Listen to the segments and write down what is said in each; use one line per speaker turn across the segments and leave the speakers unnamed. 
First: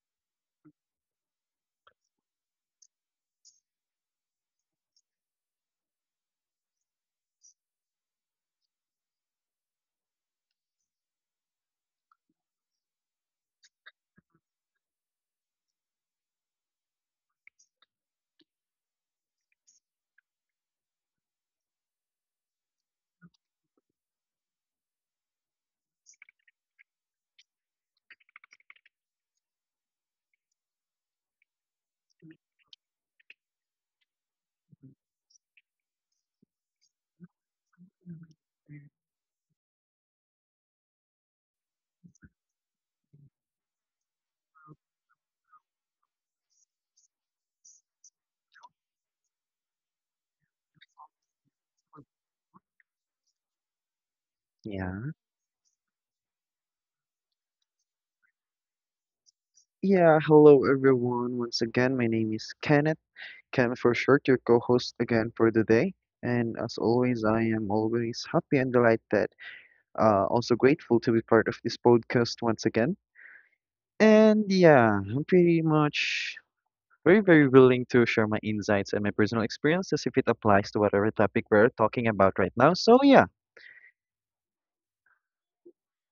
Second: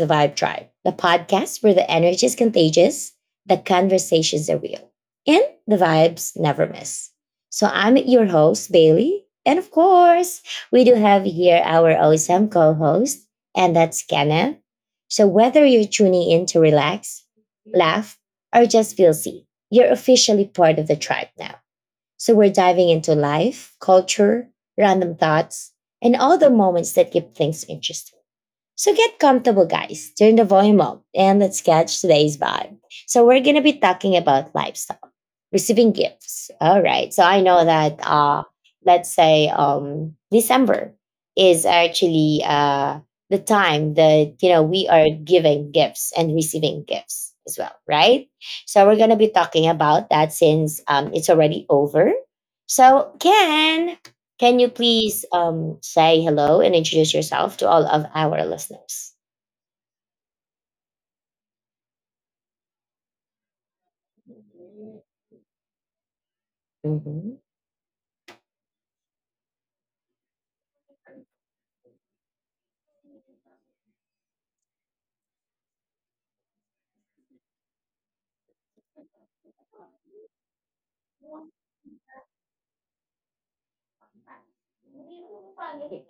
the Vibe Tribe, the podcast where the energy is contagious, the conversations are real, and the vibes never miss. So, I'm your host, Bailey. And of course, we do have here our awesome co host, and that's Kenna. So, whether you're tuning in to relax, laugh, or just feel seen, you're officially part of the tribe now. So, we're diving into life, culture, random thoughts, and all the moments that keep things interesting. So get comfortable, guys. Turn the volume up and let's catch today's vibe. So we're gonna be talking about lifestyle, receiving gifts. All right. So I know that, let's say December is actually the time that, you know, we are giving gifts and receiving gifts as well, right? So we're gonna be talking about that since, it's already over. So Ken, can you
Yeah.
please say hello and introduce yourself to all of our listeners?
Yeah. Hello, everyone. Once again, my name is Kenneth. Ken for short, your co-host again for the day. And as always,
Mhm.
I am always happy and delighted. Also grateful to be part of this podcast once again. And yeah, I'm pretty much very, very willing to share my insights and my personal experiences if it applies to whatever topic we're talking about right now. So yeah.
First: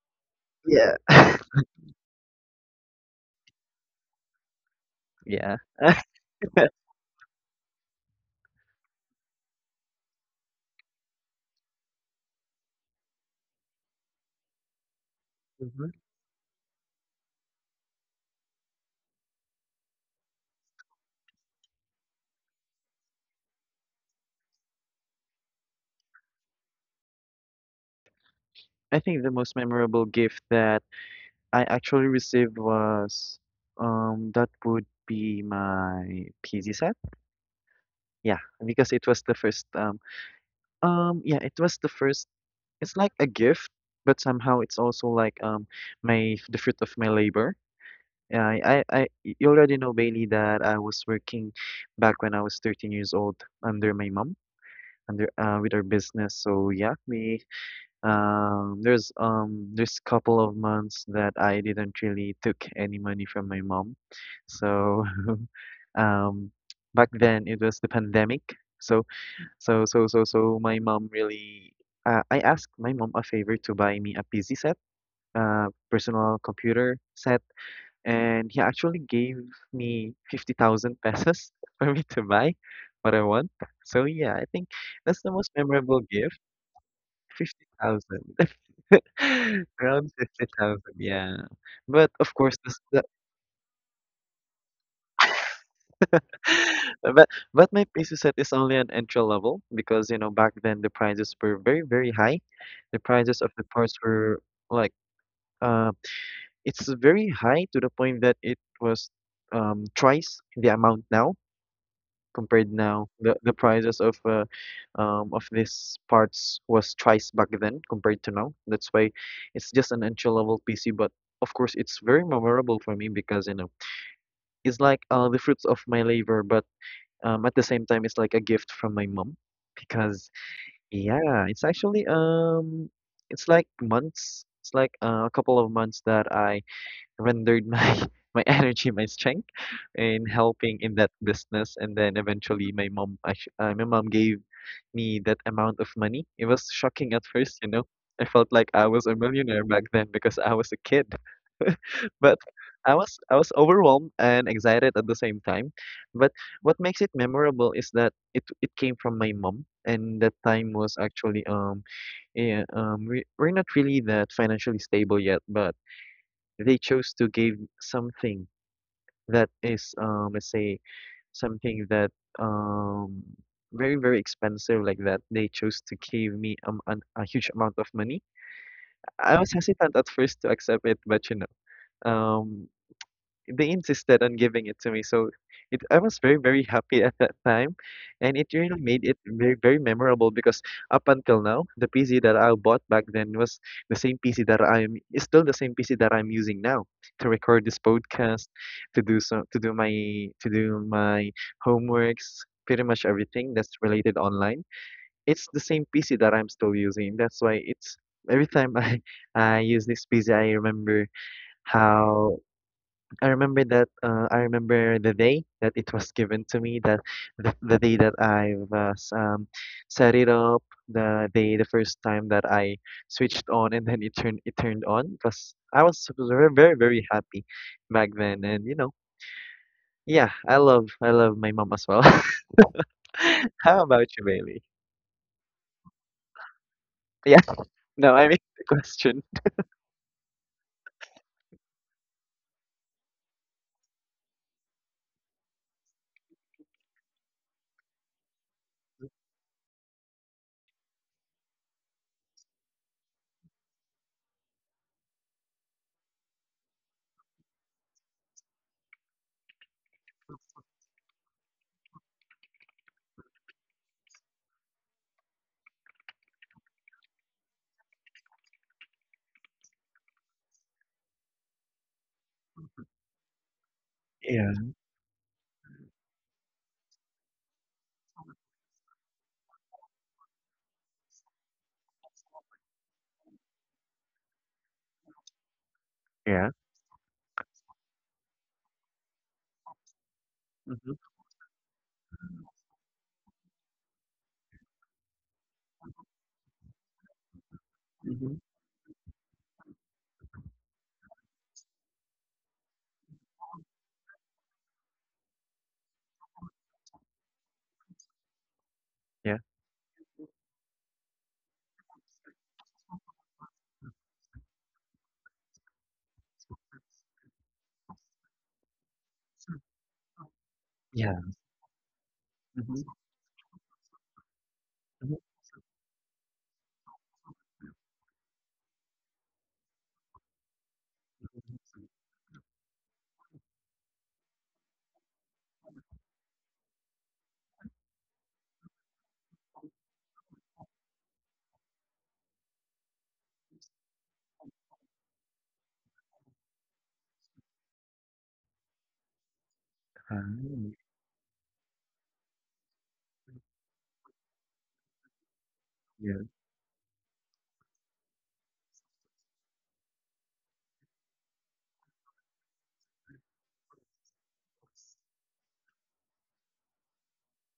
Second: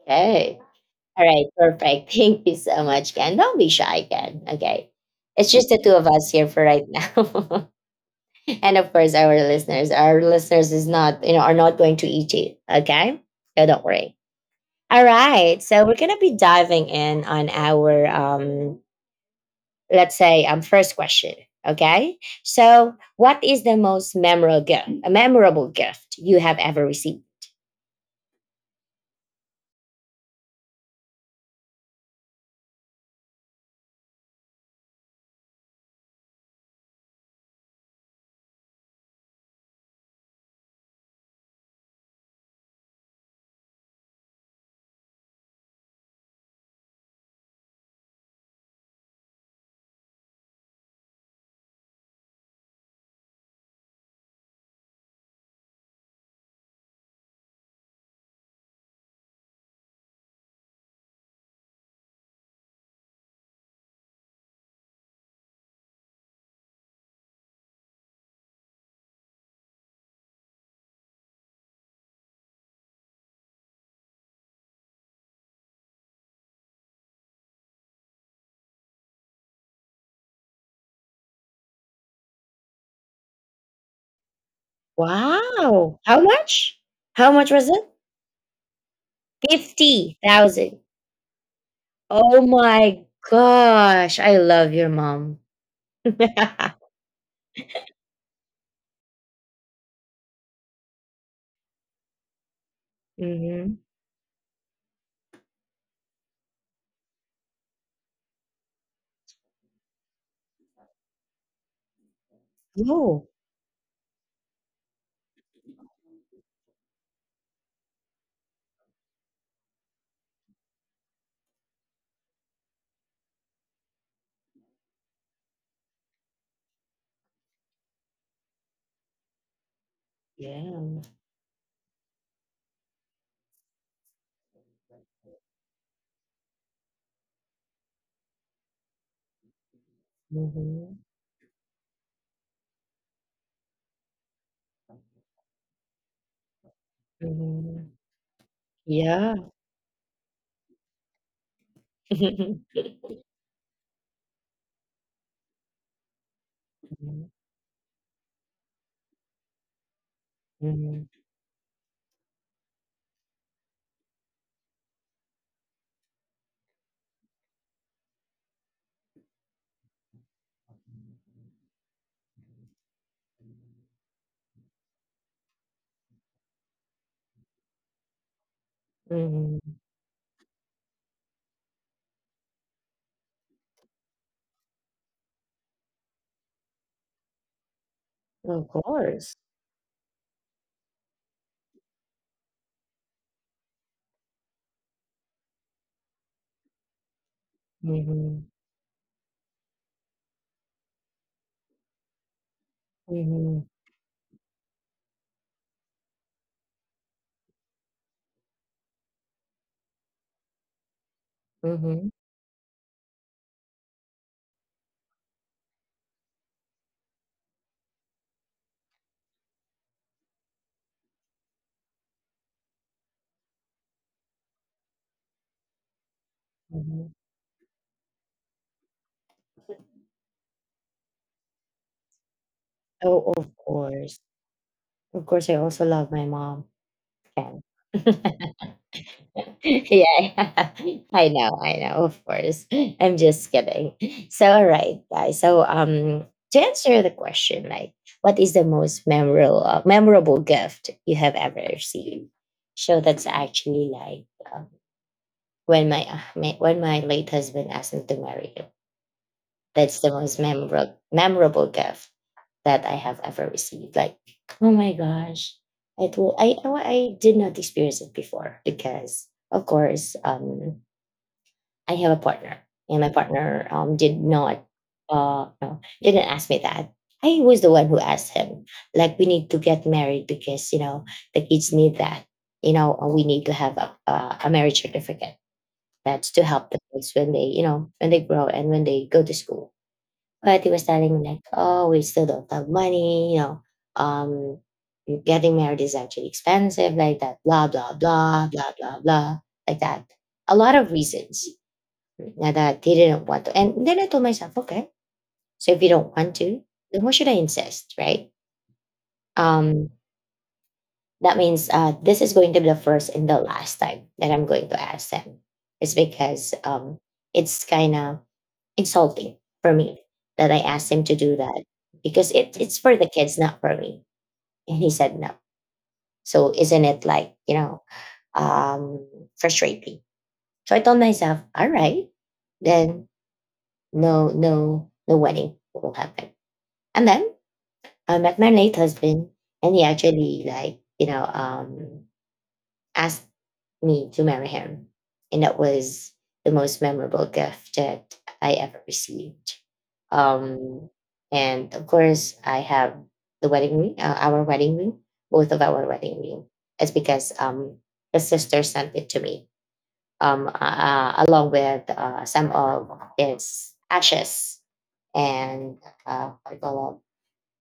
Okay. All
Yeah.
right, perfect. Thank you so much, Ken. Don't be shy, Ken. Okay. It's
Yeah.
just the two of us here for right now. And of course our listeners. Our listeners is not, you know, are not going to eat you. Okay? So don't worry. All right. So
Mhm.
we're gonna be diving in on our let's say first question, okay? So what is the most memorable gift, a memorable gift you have ever received?
I think the most memorable gift that I actually received was, that would be my PZ set. Yeah, because it was the first, yeah, it was the first, it's like a gift, but somehow it's also like, my the fruit of my labor. Yeah, I you already know Bailey that I was working back when I was 13 years old under my mom, under with her business. So yeah, we there's couple of months that I didn't really took any money from my mom. So um back then it was the pandemic. So so my mom really I asked my mom a favor to buy me a PC set, personal computer set, and he actually gave me 50,000 pesos for me to buy what I want. So yeah, I think that's the most
Wow,
memorable.
how much? How much was it?
50,000. Around
50,000?
50,000, yeah. But of
Oh
course,
my gosh, I love your mom.
but but my peso set is only an entry level because back then the prices were very very high. The prices of the
Hmm.
parts were like, uh, it's very high to the point that it was twice the amount now, compared now.
Oh,
The prices of these parts was twice back then compared to now. That's why it's just an entry level PC, but of course it's very memorable for me because you know it's like the fruits of my labor, but at the same time it's like a gift from my mom because
yeah.
yeah, it's actually, it's like months. It's like a couple of months that I rendered my my energy, my strength in helping in
Hmm.
that business. And then eventually, my mom gave me that amount of money. It was shocking at first, you know.
Hmm.
I felt like I was a
Yeah.
millionaire back then because I was a kid. But I was overwhelmed and excited at the same time. But what makes it
Mhm.
memorable is that it came from my mom, and that time was
Mhm.
actually, yeah we're not really that financially stable yet, but they chose to give something that is, let's say, something that, um very very expensive, like that they chose to give me a huge amount of money. I was
Mhm.
hesitant at first to accept it, but um they insisted on giving it to me. So it I was very, very happy at that time. And it
Of
really made it
course.
very, very memorable because up until now, the PC that I bought back then was the same PC, that I am is still the same PC that I'm using now to record this podcast,
Hmm.
to do so to do my to do my homeworks. Pretty much everything
Hmm.
that's related online. It's the same PC that I'm still using. That's why it's, every time I I use this PC, I remember
Hmm.
how, I remember the day that it was given to me, that the day that I was, set it up, the first time that I switched on, and then it turned on. It was I was very very
Hmm.
very happy back then, and yeah, I love my mom as well.
Oh, of
How about
course.
you, Bailey?
Of course, I also love my mom.
Yeah.
Ken.
No, I mean the question.
Yeah, I know, of course. I'm just kidding. So, all right, guys. So, to answer the question, like, what is the most memorable memorable gift you have ever received? So that's actually like, um, when my late husband asked me to marry him. That's the most memorable memorable gift that I have ever received. Like, oh my gosh, I told I did not experience it before because of course I have a partner and my partner did
Yeah,
not, no, didn't ask me that. I was the one who asked him, like, we need to get married because, you know, the kids need that. You know, we need to have a marriage certificate, that's to
yeah.
help the kids when they, you know, when they grow and when they go to school. But he was
Mm-hmm.
telling me like, oh, we still don't have money, you know, um, getting married is actually expensive, like that, blah, blah,
Mm-hmm.
blah, blah, blah, blah, like that. A lot of reasons, that he didn't want to. And then I told myself, okay, so if you don't want to, then why should I insist, right?
Yeah,
Um, that means, this is going to be the first and the last time that I'm going to ask them. It's because, it's kind of insulting for me that I asked him to
yeah.
do that, because it's
Mm-hmm.
for the kids, not for me. And he said
Mm-hmm.
no. So isn't it like, you know, um, frustrating? So I told myself, all right, then no, no, no wedding will happen. And then I met my late husband and he actually, like, you know, asked me to marry him. And that was the most memorable gift that I ever received.
Ah,
Um, and of course, I have the wedding ring, our wedding ring, both of our wedding
yeah,
ring. It's because, the sister sent it to me, along with some of his ashes and, what do you call it,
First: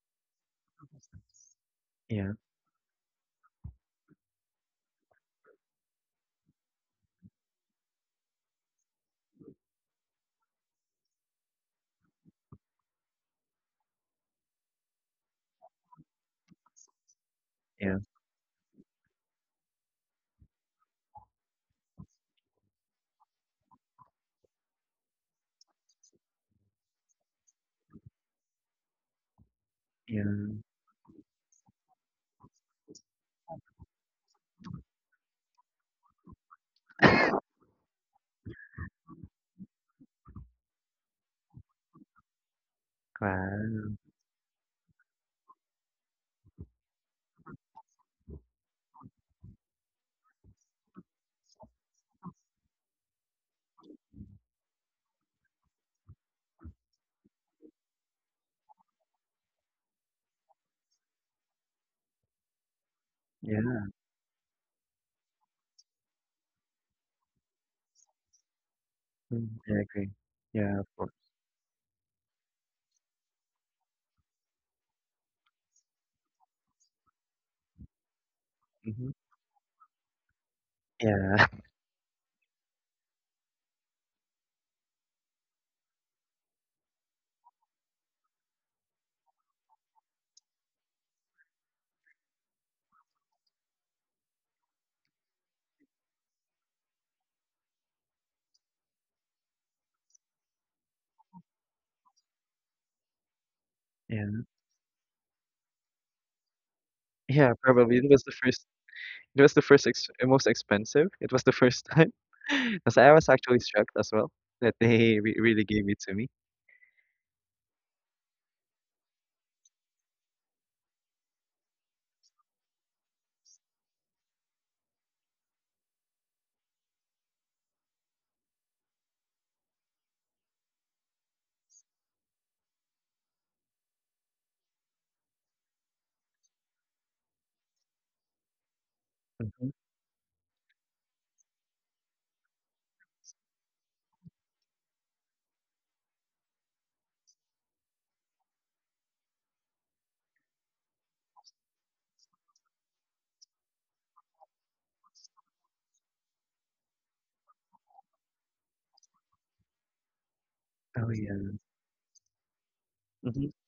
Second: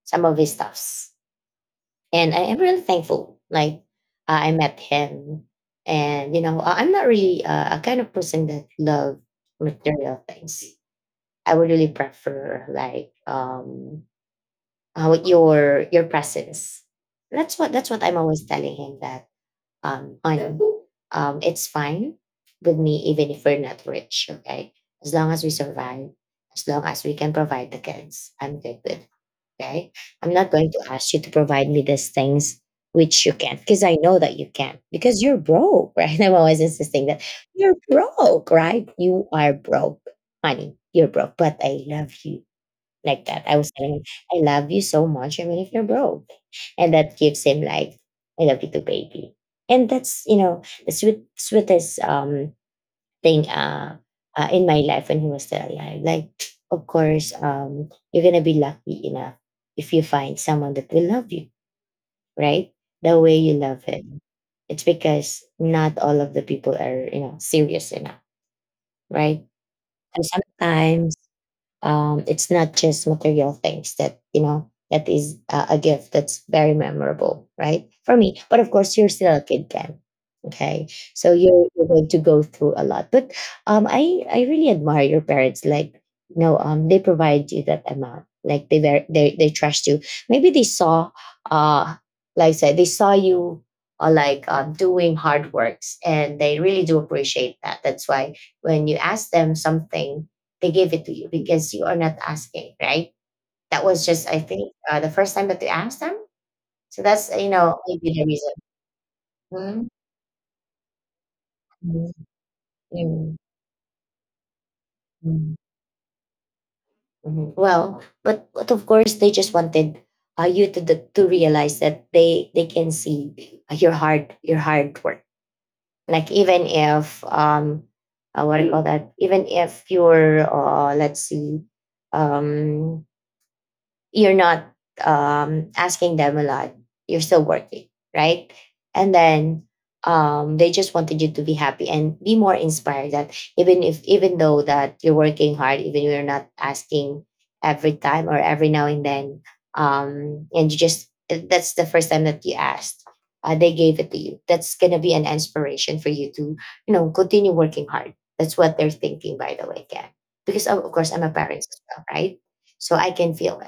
some of his stuffs.
yeah,
And I am really thankful. Like, I met him, and you know, I'm not really a kind of person that love material things. I would really prefer like, your presence. That's what that's
yeah,
what I'm always telling him that, on it's fine with me even if we're not rich. Okay, as long as we survive, as long as we can provide the kids, I'm good with. Okay. I'm not
yeah.
going to ask you to provide me these things which you can't, because I know that you can't because you're broke, right? I'm always insisting that you're broke, right? You are broke, honey. You're broke, but I love you, like that. I was
Wow.
telling him, I love you so much, even if you're broke. And that gives him like, I love you too, baby. And that's, you know, the sweet, sweetest thing, in my life when he was still alive. Like, of course, you're gonna be lucky enough if you find someone that will love you, right? The way you
Yeah.
love him. It's because not all of the people are, you know, serious enough, right?
Mm, I agree.
And
Yeah, of course.
sometimes, it's not just material things that, you know, that is a gift that's very memorable, right, for me. But of course you're
Mhm.
still a kid, Ken, okay? So
Yeah.
you're going to go through a lot. But um, I really admire your parents. Like, you know, they provide you that amount. Like they trust you. Maybe they saw, uh like I said, they saw you, doing hard works, and they really do appreciate that. That's why when you ask them something, they give it to you, because you are not asking, right? That was just, I
Yeah.
think, the first time that you asked them. So that's, you
Yeah,
know,
probably. It
maybe
was
the
the
reason.
first it was the first
Mhm.
ex most expensive. It was the first time.
Mhm.
Time. 'Cause I was
Mhm.
actually struck as well that they re
Mhm.
really gave it to me.
Mhm. Well, but of course they just wanted, you to to realize that they can see your hard work. Like even if, what do you call that? Even if you're, let's see, um you're not asking them a lot. You're still working, right? And then,
Mhm.
they just wanted you to be happy and be more inspired. That even if, even though that you're working hard, even you're not asking every time or every now and then, and you just, that's the first time that you asked. They gave it to you. That's gonna be an inspiration for you to, you know, continue working hard. That's what they're thinking, by the way, Ken. Because of
Oh,
course I'm a
yeah.
parent as well, right? So I can
Mhm.
feel,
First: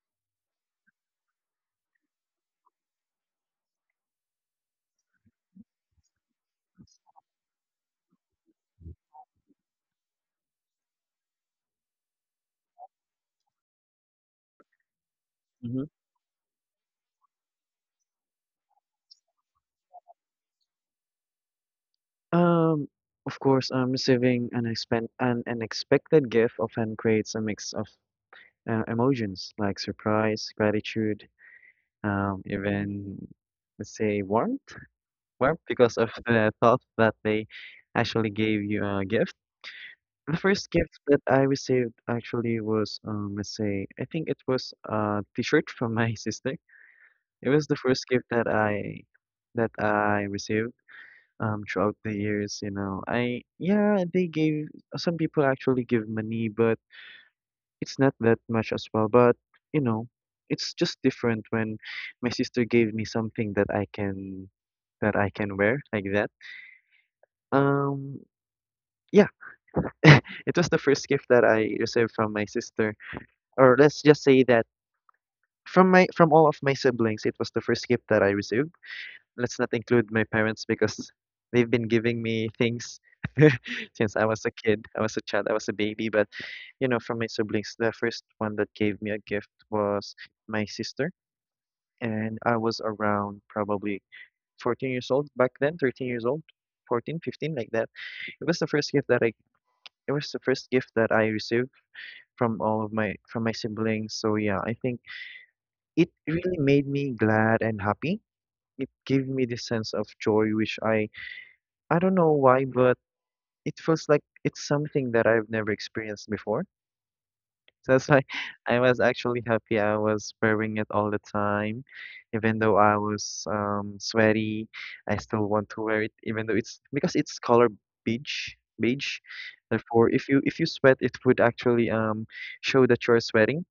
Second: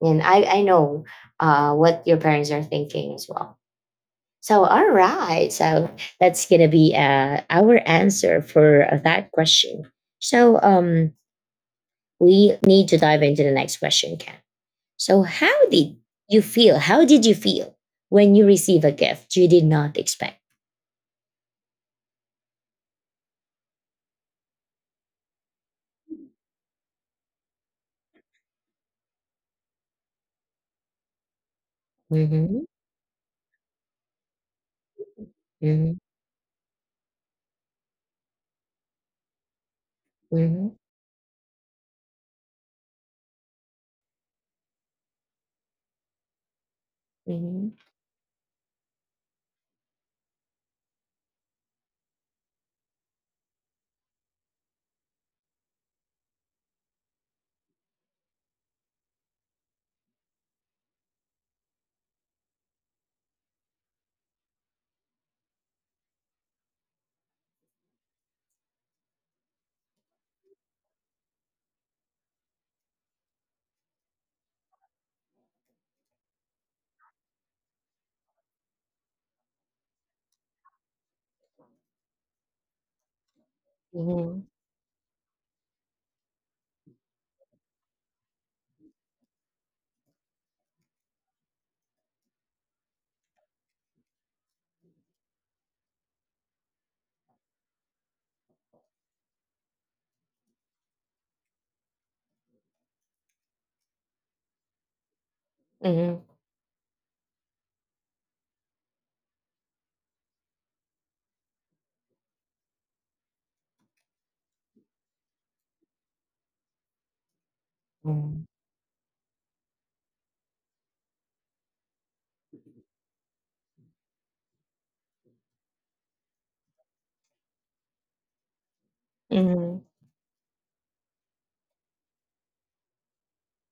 and I know, what your parents are thinking as well. So, all right. So, that's going to be our answer for that question. So, we need to dive into the next question, Ken. So, how
Mhm.
did you feel? How did you feel when you receive a gift you did not expect?
Um, of course, receiving an expen an unexpected gift often creates a mix of, emotions like surprise, gratitude,
Mhm.
even, let's say, warmth because
Mhm.
of the thought that they actually gave you a gift. The first
Mhm.
gift that I received actually was, let's say, I think it was a T-shirt from my sister. It was
Mhm.
the first gift that I received throughout the years. You know, they gave, some people actually give money, but it's not that much as well, but you know, it's just different when my sister gave me something that I can wear like that. Um, yeah, it was the first gift that I received from my sister, or let's just say that from all of my siblings, it was the first gift that I received. Let's not include my parents because they've been giving me things since I was a kid. I was a child, I was a baby, but you know, from my siblings, the first one that gave me a gift was my sister. And I was around probably 14 years old back then, 13 years old, 14, 15, like that. It was the first gift that I it was the first gift that I received from all of my from my siblings. So yeah, I think it
Mhm.
really made me glad and happy. It gave me this sense of joy, which I don't know why, but it feels like it's something that I've never experienced before. So that's why
Mhm.
I was actually happy. I was wearing it all the time. Even though I was sweaty, I still want to wear it, even though it's, because it's color beige, beige.
Mhm.
Therefore, if you sweat, it would actually show that you're sweating.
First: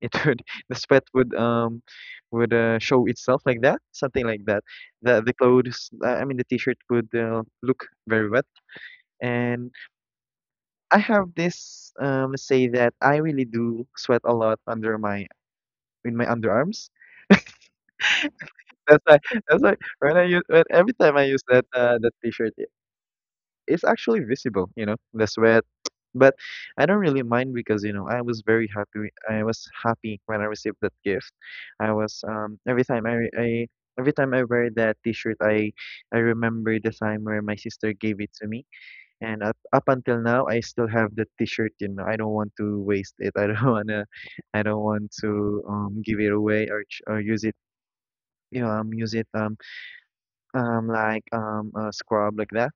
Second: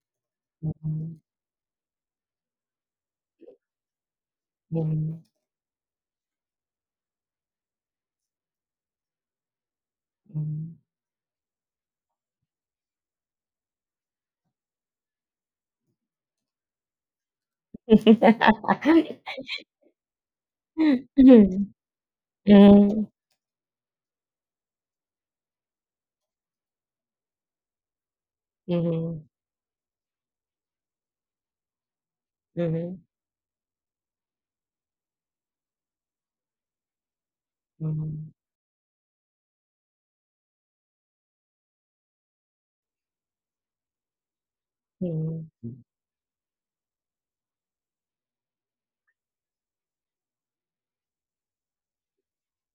It would the sweat
Mhm.
would show itself like that, something like that. The
Mhm.
the clothes, I mean the t-shirt would look very wet. And
Mhm.
I have this, let's say that I really do sweat a lot under my in my underarms. That's why that's why when I use when every
Mhm.
time I use that uh, that t-shirt, it,
Mhm.
it's actually visible, you know, the sweat. But I don't really mind because I was very happy.
Mhm.
I was happy when I received that gift. I was, every
Mhm.
time I, every time I wear that t-shirt, I remember the time where my sister gave
Mhm.
it to me. And up until now, I still have the T-shirt. You know, I don't want to waste it. I don't wanna, I don't want to
Mhm.
give it away or use it. You know, use it, like a scrub, like that,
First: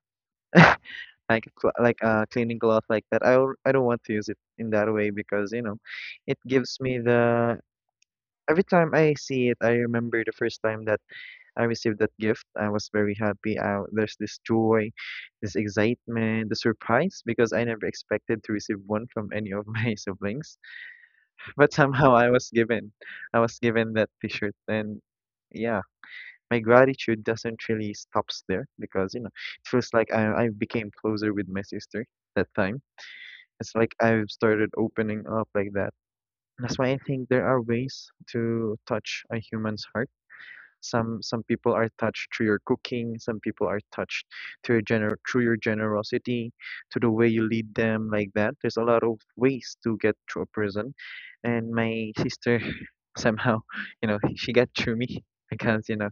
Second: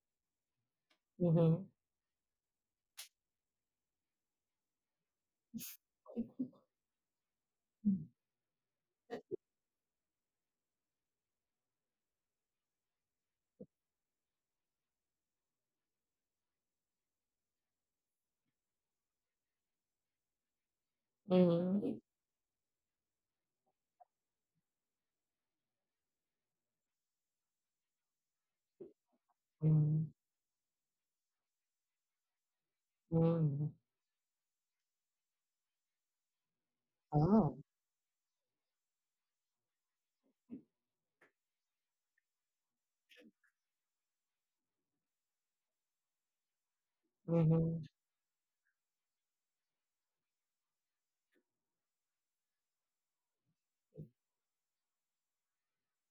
Mhm.
like a cleaning cloth, like that. I don't want to use it in that way because it gives me, the every time I see it, I remember the first time that I received that gift. I was very happy. There's this joy, this excitement, the surprise because I never expected to receive one from any of my siblings. But
Mhm.
somehow I was given, that T-shirt, and yeah, my gratitude doesn't really stops there because it feels like
Mhm.
I became closer with my sister that time.
Mhm.
It's like I've started opening up like that. That's why I think there
Oh.
are ways to touch a human's heart. Some people are touched through your cooking. Some people are touched through your generosity, to the way you lead
Mhm.
them, like that. There's a lot of ways to get through a prison, and my sister somehow, she got through me because you know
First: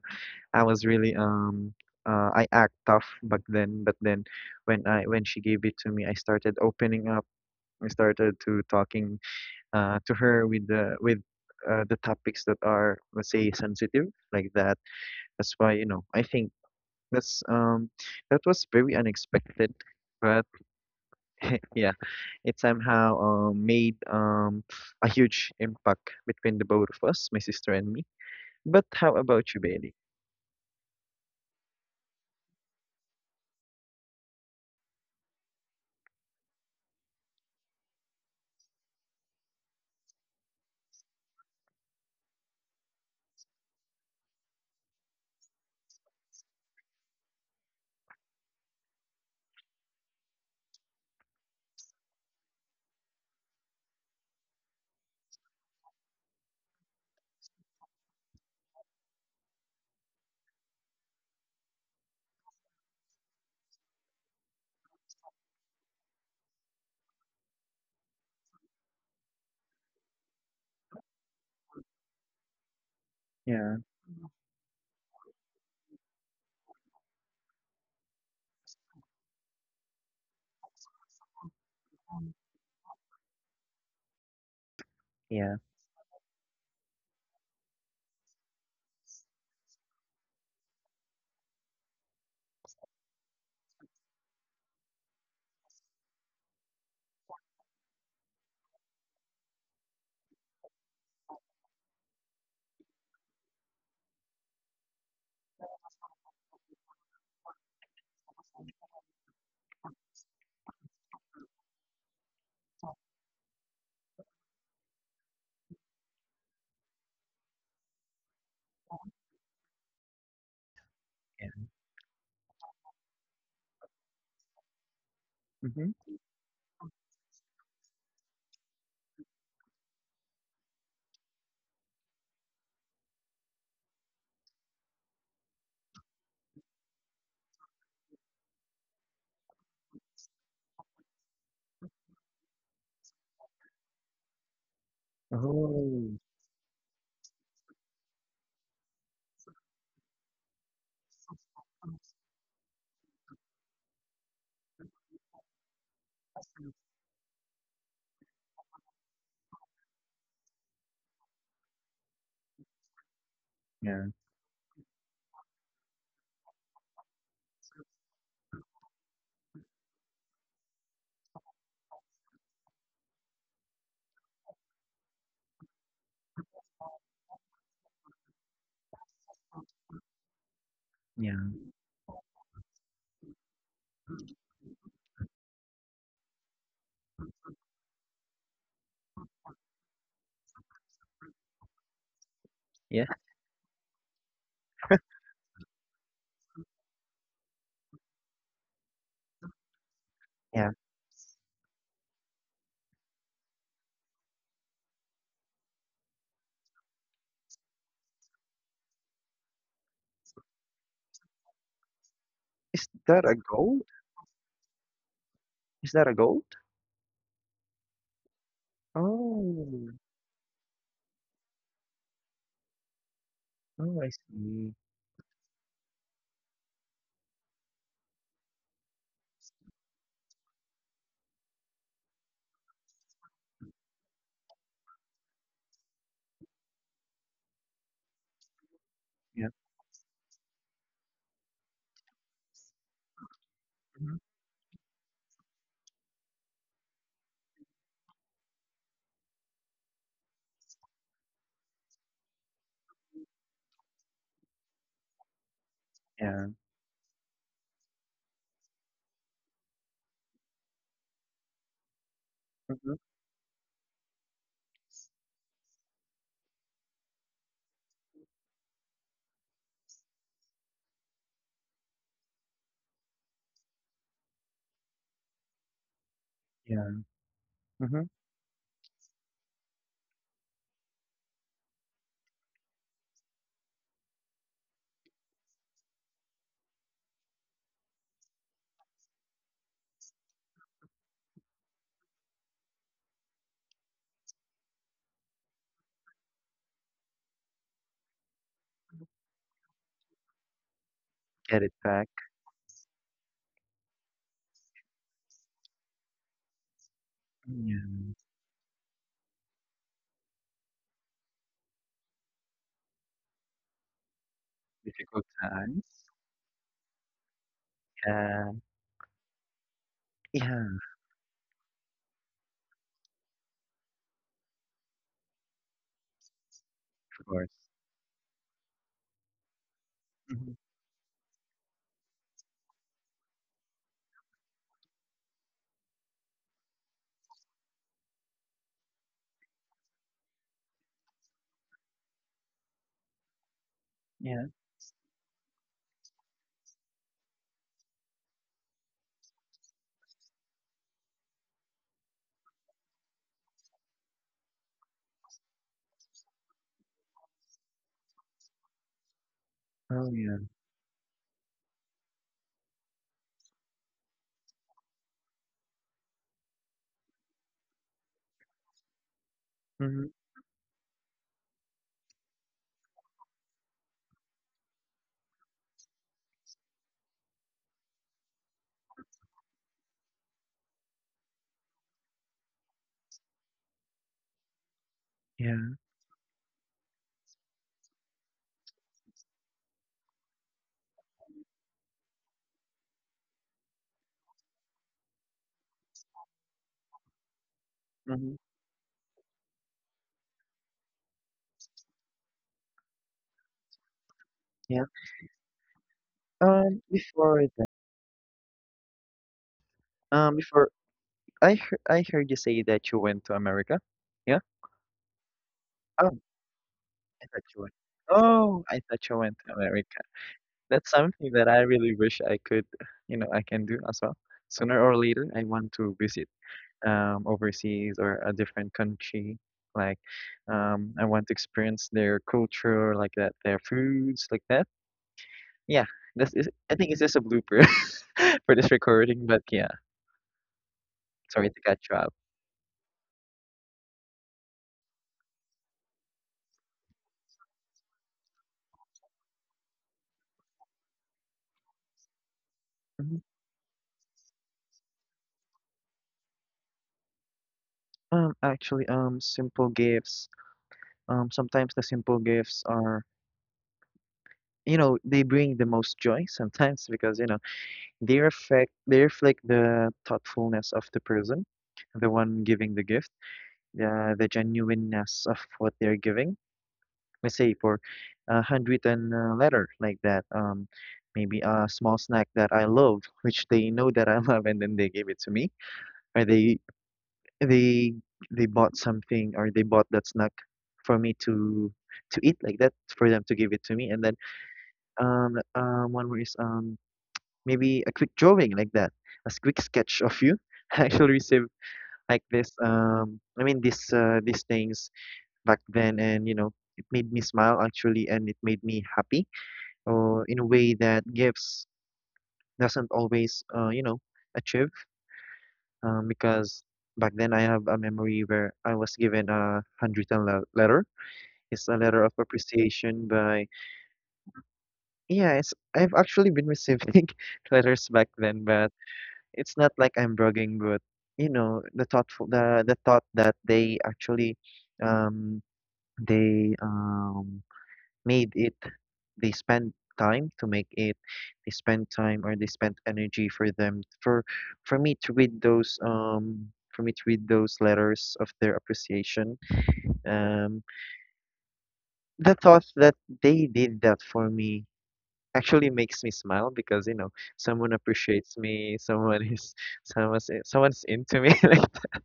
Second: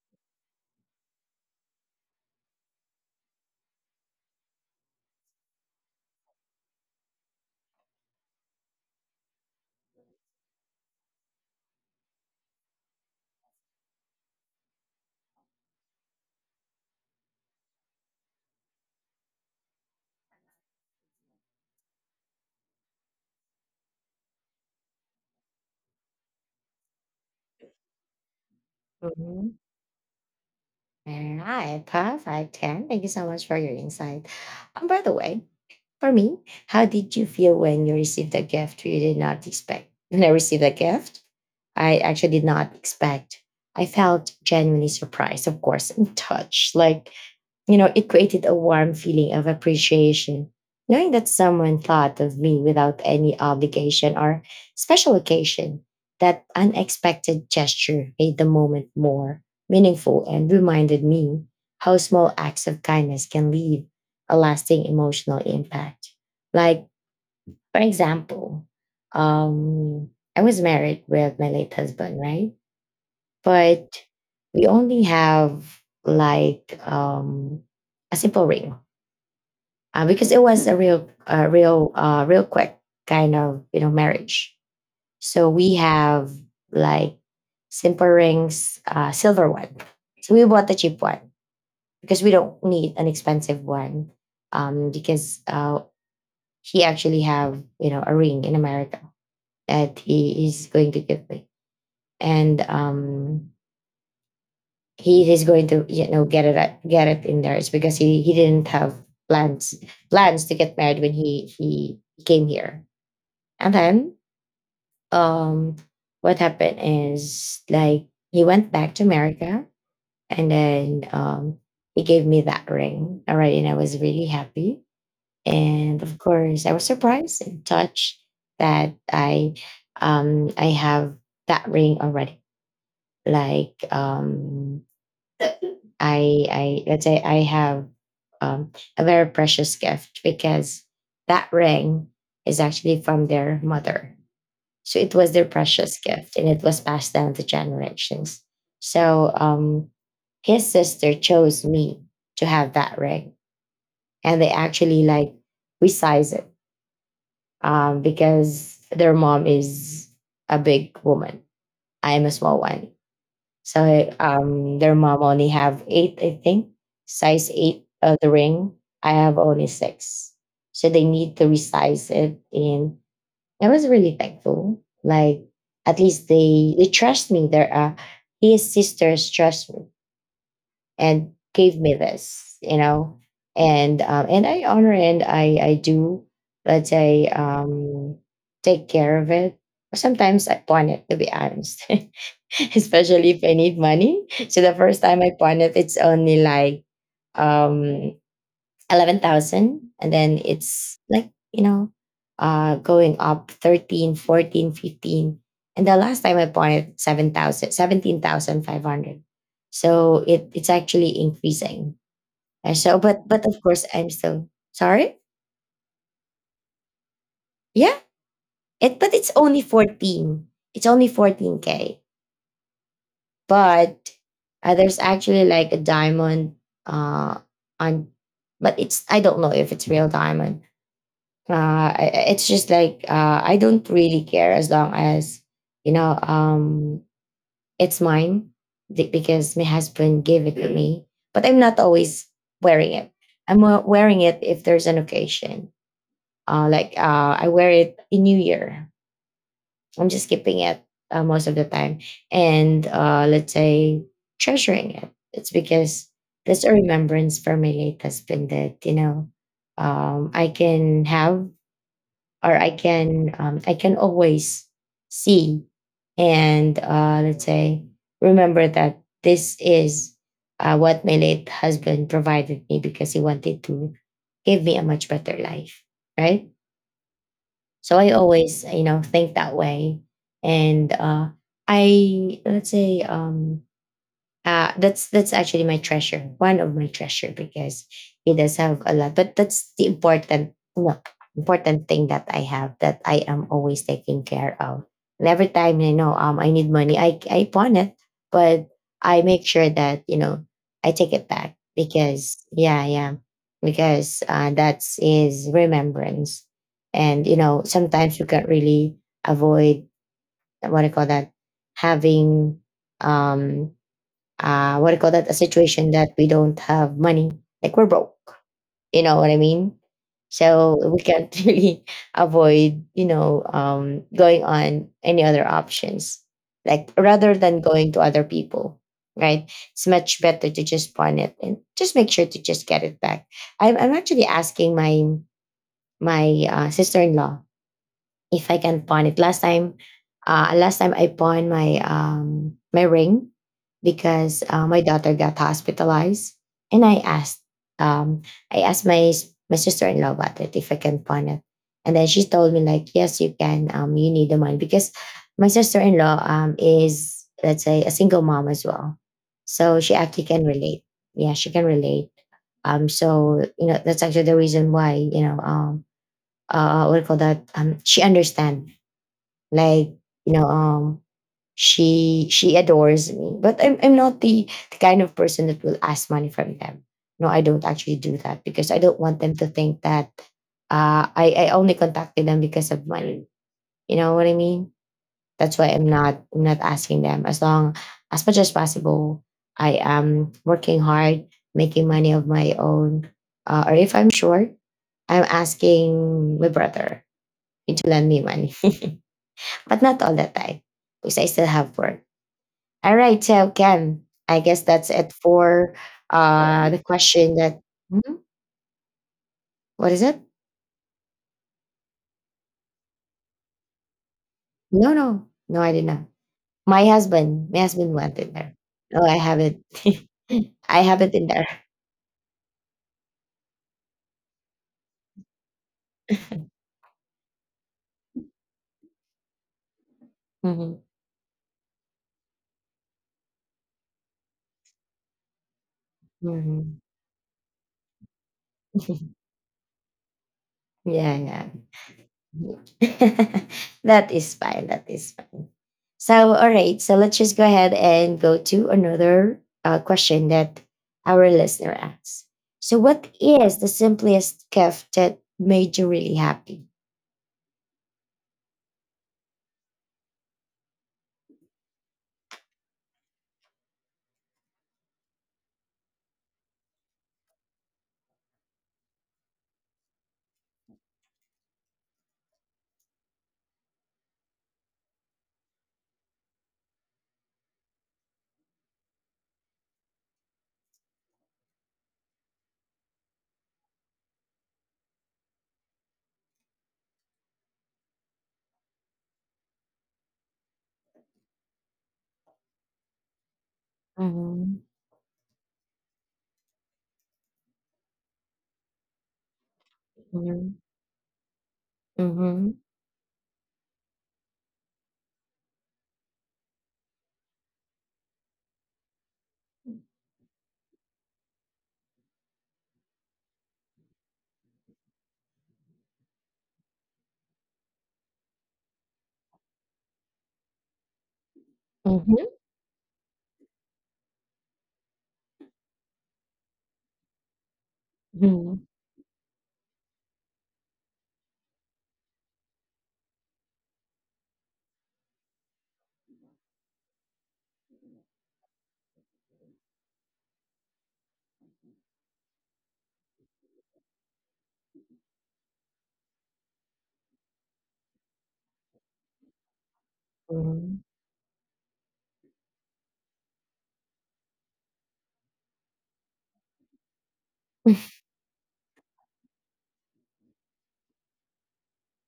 I was really I act tough back then, but then when I when she gave it to me, I started opening up. I started to talking, to her with the topics that are, let's say, sensitive, like that. That's why, you know, I think that's um that was very unexpected, but yeah, it somehow made a huge impact between the both of us, my sister and me. But how about
Mhm.
you, Bailey?
All right. Perfect. Ken, thank you so much for your insight. And by the way, for me, how did you feel when you received a gift you did not expect? When I received a gift, I actually did not expect. I felt genuinely surprised, of course, and touched. Like, you know, it created a warm feeling of appreciation, knowing that someone thought of me without any obligation or special occasion. That unexpected gesture made the moment more meaningful and reminded me how small acts of kindness can leave a lasting emotional impact. Like, for example, um, I was married with my late husband, right?
Yeah,
But we only have like, a simple ring, because it was a real quick kind of, you know, marriage. So
yeah,
we have like simple rings, silver one. So we bought the cheap one because we don't need an expensive one. Because he actually have, you know, a ring in America that he is going to give me, and he is going to, you know, get it in there. It's because he didn't have plans plans to get married when he came here. And then, um, what happened is like he went back to America, and then,
yeah.
he gave me that ring. All right. And I was really happy.
Mm-hmm.
And of course, I was surprised and touched that I, I have that ring already. Like, I let's say I have, um, a very precious gift, because that ring is actually from their mother. So it was their precious
Oh,
gift and it was passed down to generations. So, his sister chose me to have that ring. And they actually like resize it, because their mom is a big woman. I am a small one. So,
yeah,
their mom only have eight, I think, size eight of the ring. I have only six. So they need to resize it, and I was really thankful. Like at least they trust me. There are his sisters trust me and
yeah,
gave me this. And I honor, and I do, let's say, take care of it. Sometimes I pawn it, to be honest,
yeah,
especially if I need money. So the first time I pawn it, it's only like um 11,000, and then
yeah.
it's like you know, going up 13, 14, 15, and the last time I bought it, 7,000, 17,500. So it's actually increasing. Uh,
Is
So,
that
but
a
but of
gold?
course, I'm still sorry.
Is that a gold?
Yeah, it, but it's only
Oh,
14. It's only 14K k.
oh,
But
I see.
there's actually like a diamond uh on, but it's, I don't know if it's real diamond. It's just like I don't really care, as long as you know um, it's mine,
Yeah,
because my husband gave it to me. But I'm not always wearing it. I'm
mm-hmm.
wearing it if there's an occasion. Like I wear it in New Year. I'm just keeping it most of the time, and let's say treasuring it. It's because
Yeah,
that's a remembrance for my late husband that I can have, or
mm-hmm.
I can always see and, let's say, remember that this is what my late husband provided me, because he wanted to give me a much better life, right?
Yeah.
So
Mm-hmm.
I always think that way, and I let's say, that's actually my treasure, one of my treasure, because he does have a lot. But that's the important no important thing that I have, that I am always taking care of. And every time I know, I need money, I pawn it, but I make sure that I take it back,
Get it back.
because yeah, yeah, because that's is remembrance, and you know,
Yeah.
sometimes you can't really avoid, what I call that, having um what do you call that?
Difficult
A situation
times.
that we don't have money, like we're broke.
Yeah.
You know what I mean?
Yeah,
So we can't really avoid, you know, going on any other options, like
of
rather
course.
than going to other people, right? It's much better
Mhm.
to just pawn it and just make sure to just get it back. I'm actually asking my sister in law if I can pawn it. Last time I pawned my ring because
Yeah.
my daughter got hospitalized, and um I asked my sister in law about it if I can pawn it, and then she told me like, yes, you can, you need the money, because my sister in law is, let's say, a single mom as well, so she
Oh,
actually
yeah.
can relate. Yeah, she can relate. So you know, that's actually the reason why, you know what do you call that she understand, like,
Mhm.
you know, she adores me, but I'm not the kind of person that will ask money from them. No, I don't actually do that, because I don't want them to think that I only contacted them because of money. You know what I mean? That's why
Yeah.
I'm not asking them. As long as much as possible, I am working hard, making money of my own. Or if I'm short, I'm asking my brother to lend me
Mhm.
money, but not all the time, because I still have work. All right, so Ken, I guess
Yeah.
that's it for the question
Before
that.
that,
Mhm. What is it?
before I heard you say that you went to America. Yeah?
No, no, no, I did not.
Oh, I thought
My
you went.
husband went in there.
Oh, I
No,
thought
I
you
have
went to
it.
America.
I
That's
have it in
something
there.
that I really wish I could, I can do as well. Sooner or later, I want to visit overseas or a different country. Like,
Mhm.
I want to experience their culture, like that, their foods, like that. Yeah, this is I
Mhm.
think it's just a blooper for this recording, but yeah,
Yeah, yeah.
sorry to catch you up.
That is fine. That is So, all right. So let's just go ahead and go to another question that our listener asks. So, what
Mhm.
is the simplest gift that made you really happy?
Actually, simple gifts. Sometimes the simple gifts are, you know, they bring the most joy sometimes because, you know, they reflect the thoughtfulness of the person, the one giving the gift, the genuineness of what they're giving. Let's say for a handwritten letter like that, maybe a small snack that I love which they know that I love, and then they gave it to me, or they they bought something, or they bought that snack for me to eat like that, for them to give it to me. And then
Mm-hmm.
one more is, maybe a quick drawing like that, a quick sketch of you.
Mm-hmm.
I actually received like this, I mean this, these things back then, and you know, it made me smile actually, and it made me happy, or in a way that gifts doesn't always, you know, achieve. Because back then I have a memory where I was given a handwritten letter. It's a letter of
Mm-hmm.
appreciation. By yeah, it's I've actually been receiving letters back then,
Mm-hmm.
but it's not like I'm bragging, but you know, the thought that they actually, um they made it, they spend time to make it, they spend time or they spend energy for them, for me to read those, for me to read those letters of their appreciation. um the thought that they did that for me actually makes me smile, because you know, someone appreciates me, someone is someone's into me. like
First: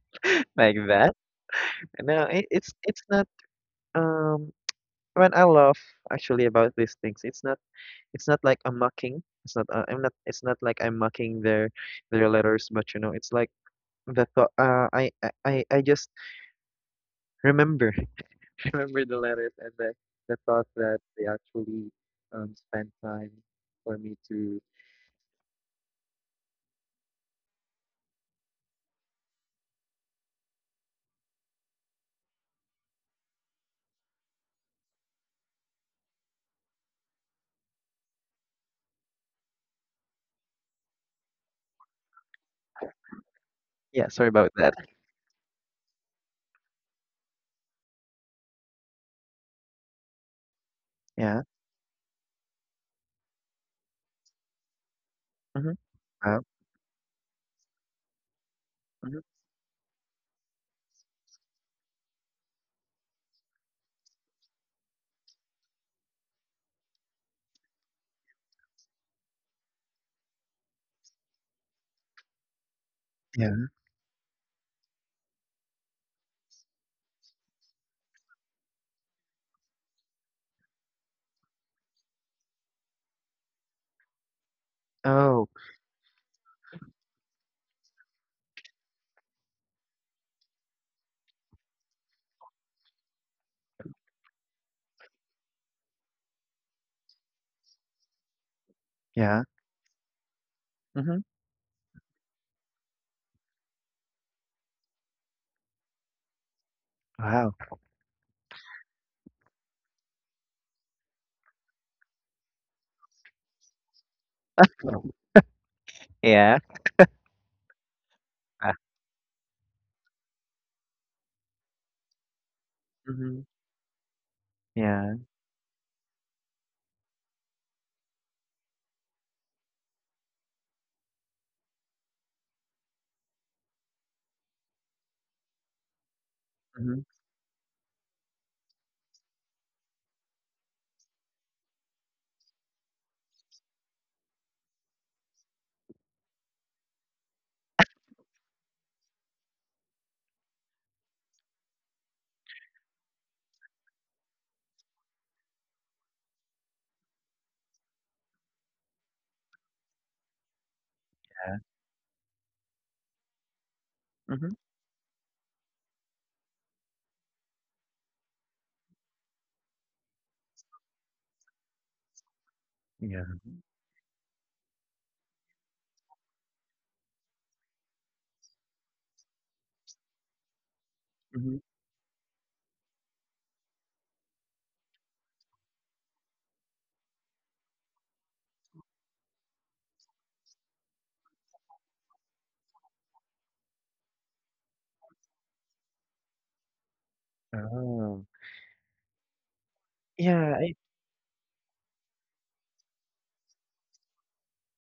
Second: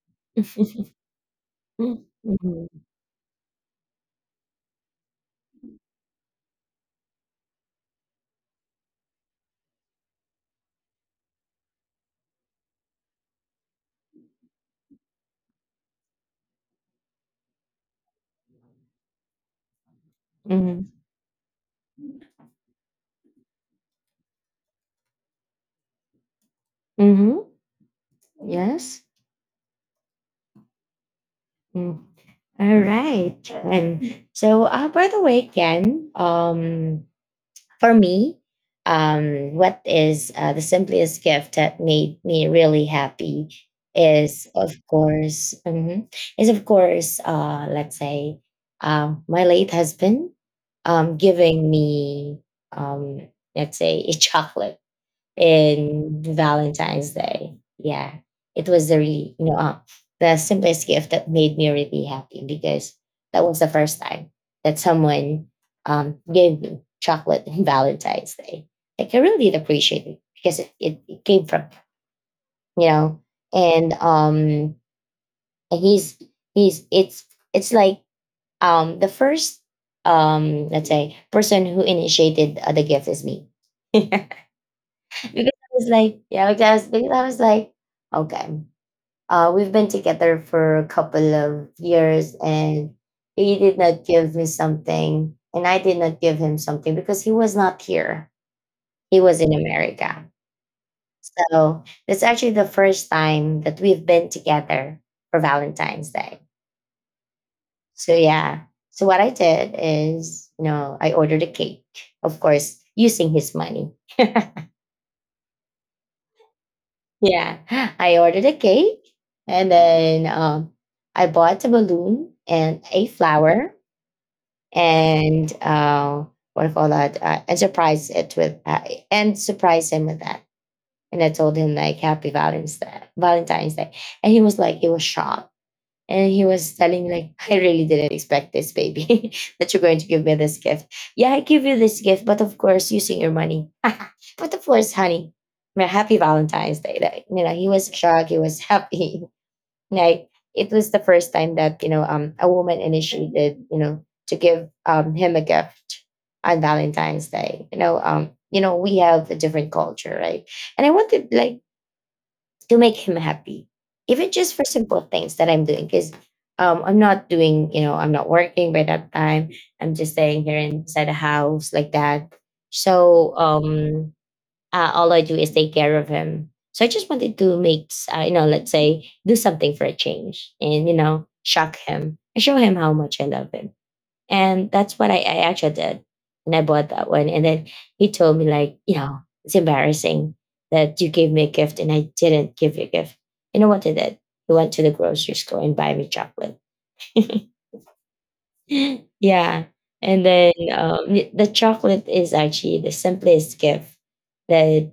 like
Mm-hmm.
that. No, it's it's not. um when I laugh actually about these things, it's not, it's not like I'm mocking. It's not, I'm not it's not like I'm mocking their letters, but you know, it's like the thought, I just remember. Remember the letters and the thought
Mm-hmm.
that they actually spend time for me to
hmm Yes. Mm. All right. And so, by the way, Ken, for me, what is the simplest gift that made me really happy
yeah, sorry
is,
about
of
that.
course, is of course, let's say, my late husband
Yeah.
giving me, um, a chocolate
Mm-hmm.
in
Wow.
Valentine's Day. Yeah, it was the
Mm-hmm.
really, the simplest gift that made me really happy, because that was the first time that someone gave me chocolate on Valentine's Day. Like, I really did appreciate it, because it came from, you know,
Yeah.
and um and he's it's like, the first, let's say, person who initiated the gift is me. Because
Oh,
I was like, because I was like, okay, we've been together for a couple of years, and he did not give me something, and I did not give him something, because he was not here. He was
yeah.
in America,
Mm-hmm.
so that's actually the first time that we've been together for Valentine's Day.
Wow.
So yeah, so what I did is, you know, I ordered a cake, of course, using his money.
Yeah.
Yeah, I ordered a
Ah.
cake, and then I bought a balloon and a
Mm-hmm.
flower
Yeah.
and what do you call that? And surprised it with and surprised him with that. And I told him like, Happy Valentine's Day, and he was like, he was shocked, and he was
Mm-hmm.
telling me like, I really didn't expect this, baby, that you're going to give me this gift. Yeah, I give you this gift, but of course using your money. But of course, honey, my happy Valentine's Day. Like, you know, he was shocked, he was happy. Like, it was the first time that, you know, a woman initiated, you know, to give him a gift on Valentine's Day. You know, we have a different culture, right? And I wanted like
Yeah.
to make him happy, even just
Mm-hmm.
for simple things that I'm doing. Because I'm not doing, you know, I'm not working by that time. I'm just staying here inside the house like that. So
Yeah.
all I do is take care of him. So I just wanted to you know, let's say, do something for a change, and you know,
Mm-hmm.
shock him and show him how much I love him. And that's what I actually did. And I bought that one. And then he told me, like, you know, it's embarrassing that you gave me a gift and I didn't give you a gift. You know what he did? He went to the grocery store and buy me chocolate.
Oh.
Yeah. And then
Yeah.
the chocolate is actually the simplest gift that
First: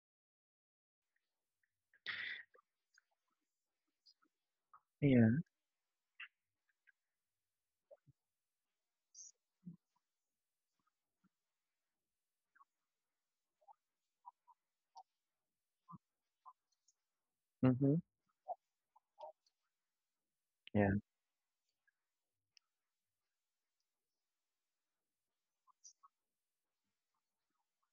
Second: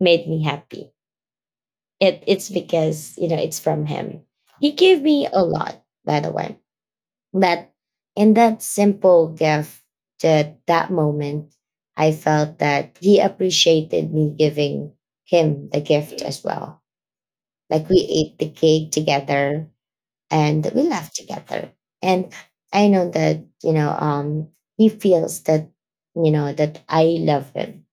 made me happy. It's because, you know, it's from him. He gave me a
yeah.
lot, by the way. But in that simple gift, that that moment, I felt that he appreciated me giving him the gift as well. Like,
Mm-hmm.
we ate the cake together and we
Yeah.
laughed together, and I know that, he feels that, you know, that I love him,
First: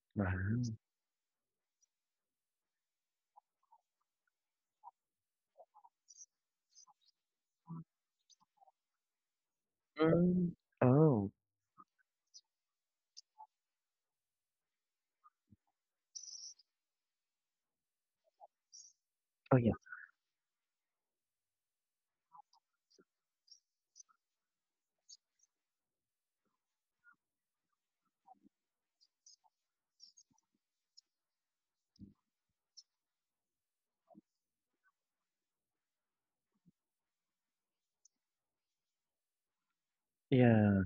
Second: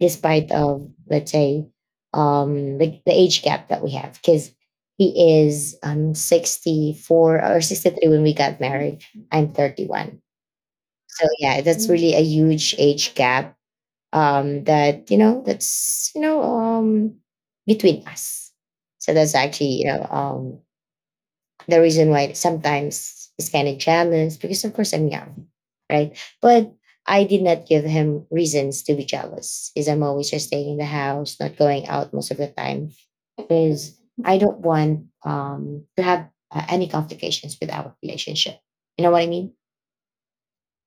despite
Wow.
of, let's say, the age gap that we have, because he is 64 or 63 when we got married. I'm 31.
Mm,
So
oh.
yeah, that's really a huge age gap that you know that's you know between us. So that's
Oh,
actually,
yeah.
the reason why sometimes he's kind of jealous, because of course I'm young, right? But I did not give him reasons to be jealous, because I'm always just staying in the house, not going out most of the time, because I don't want, to have any complications with our relationship. You know what I mean?
Yeah.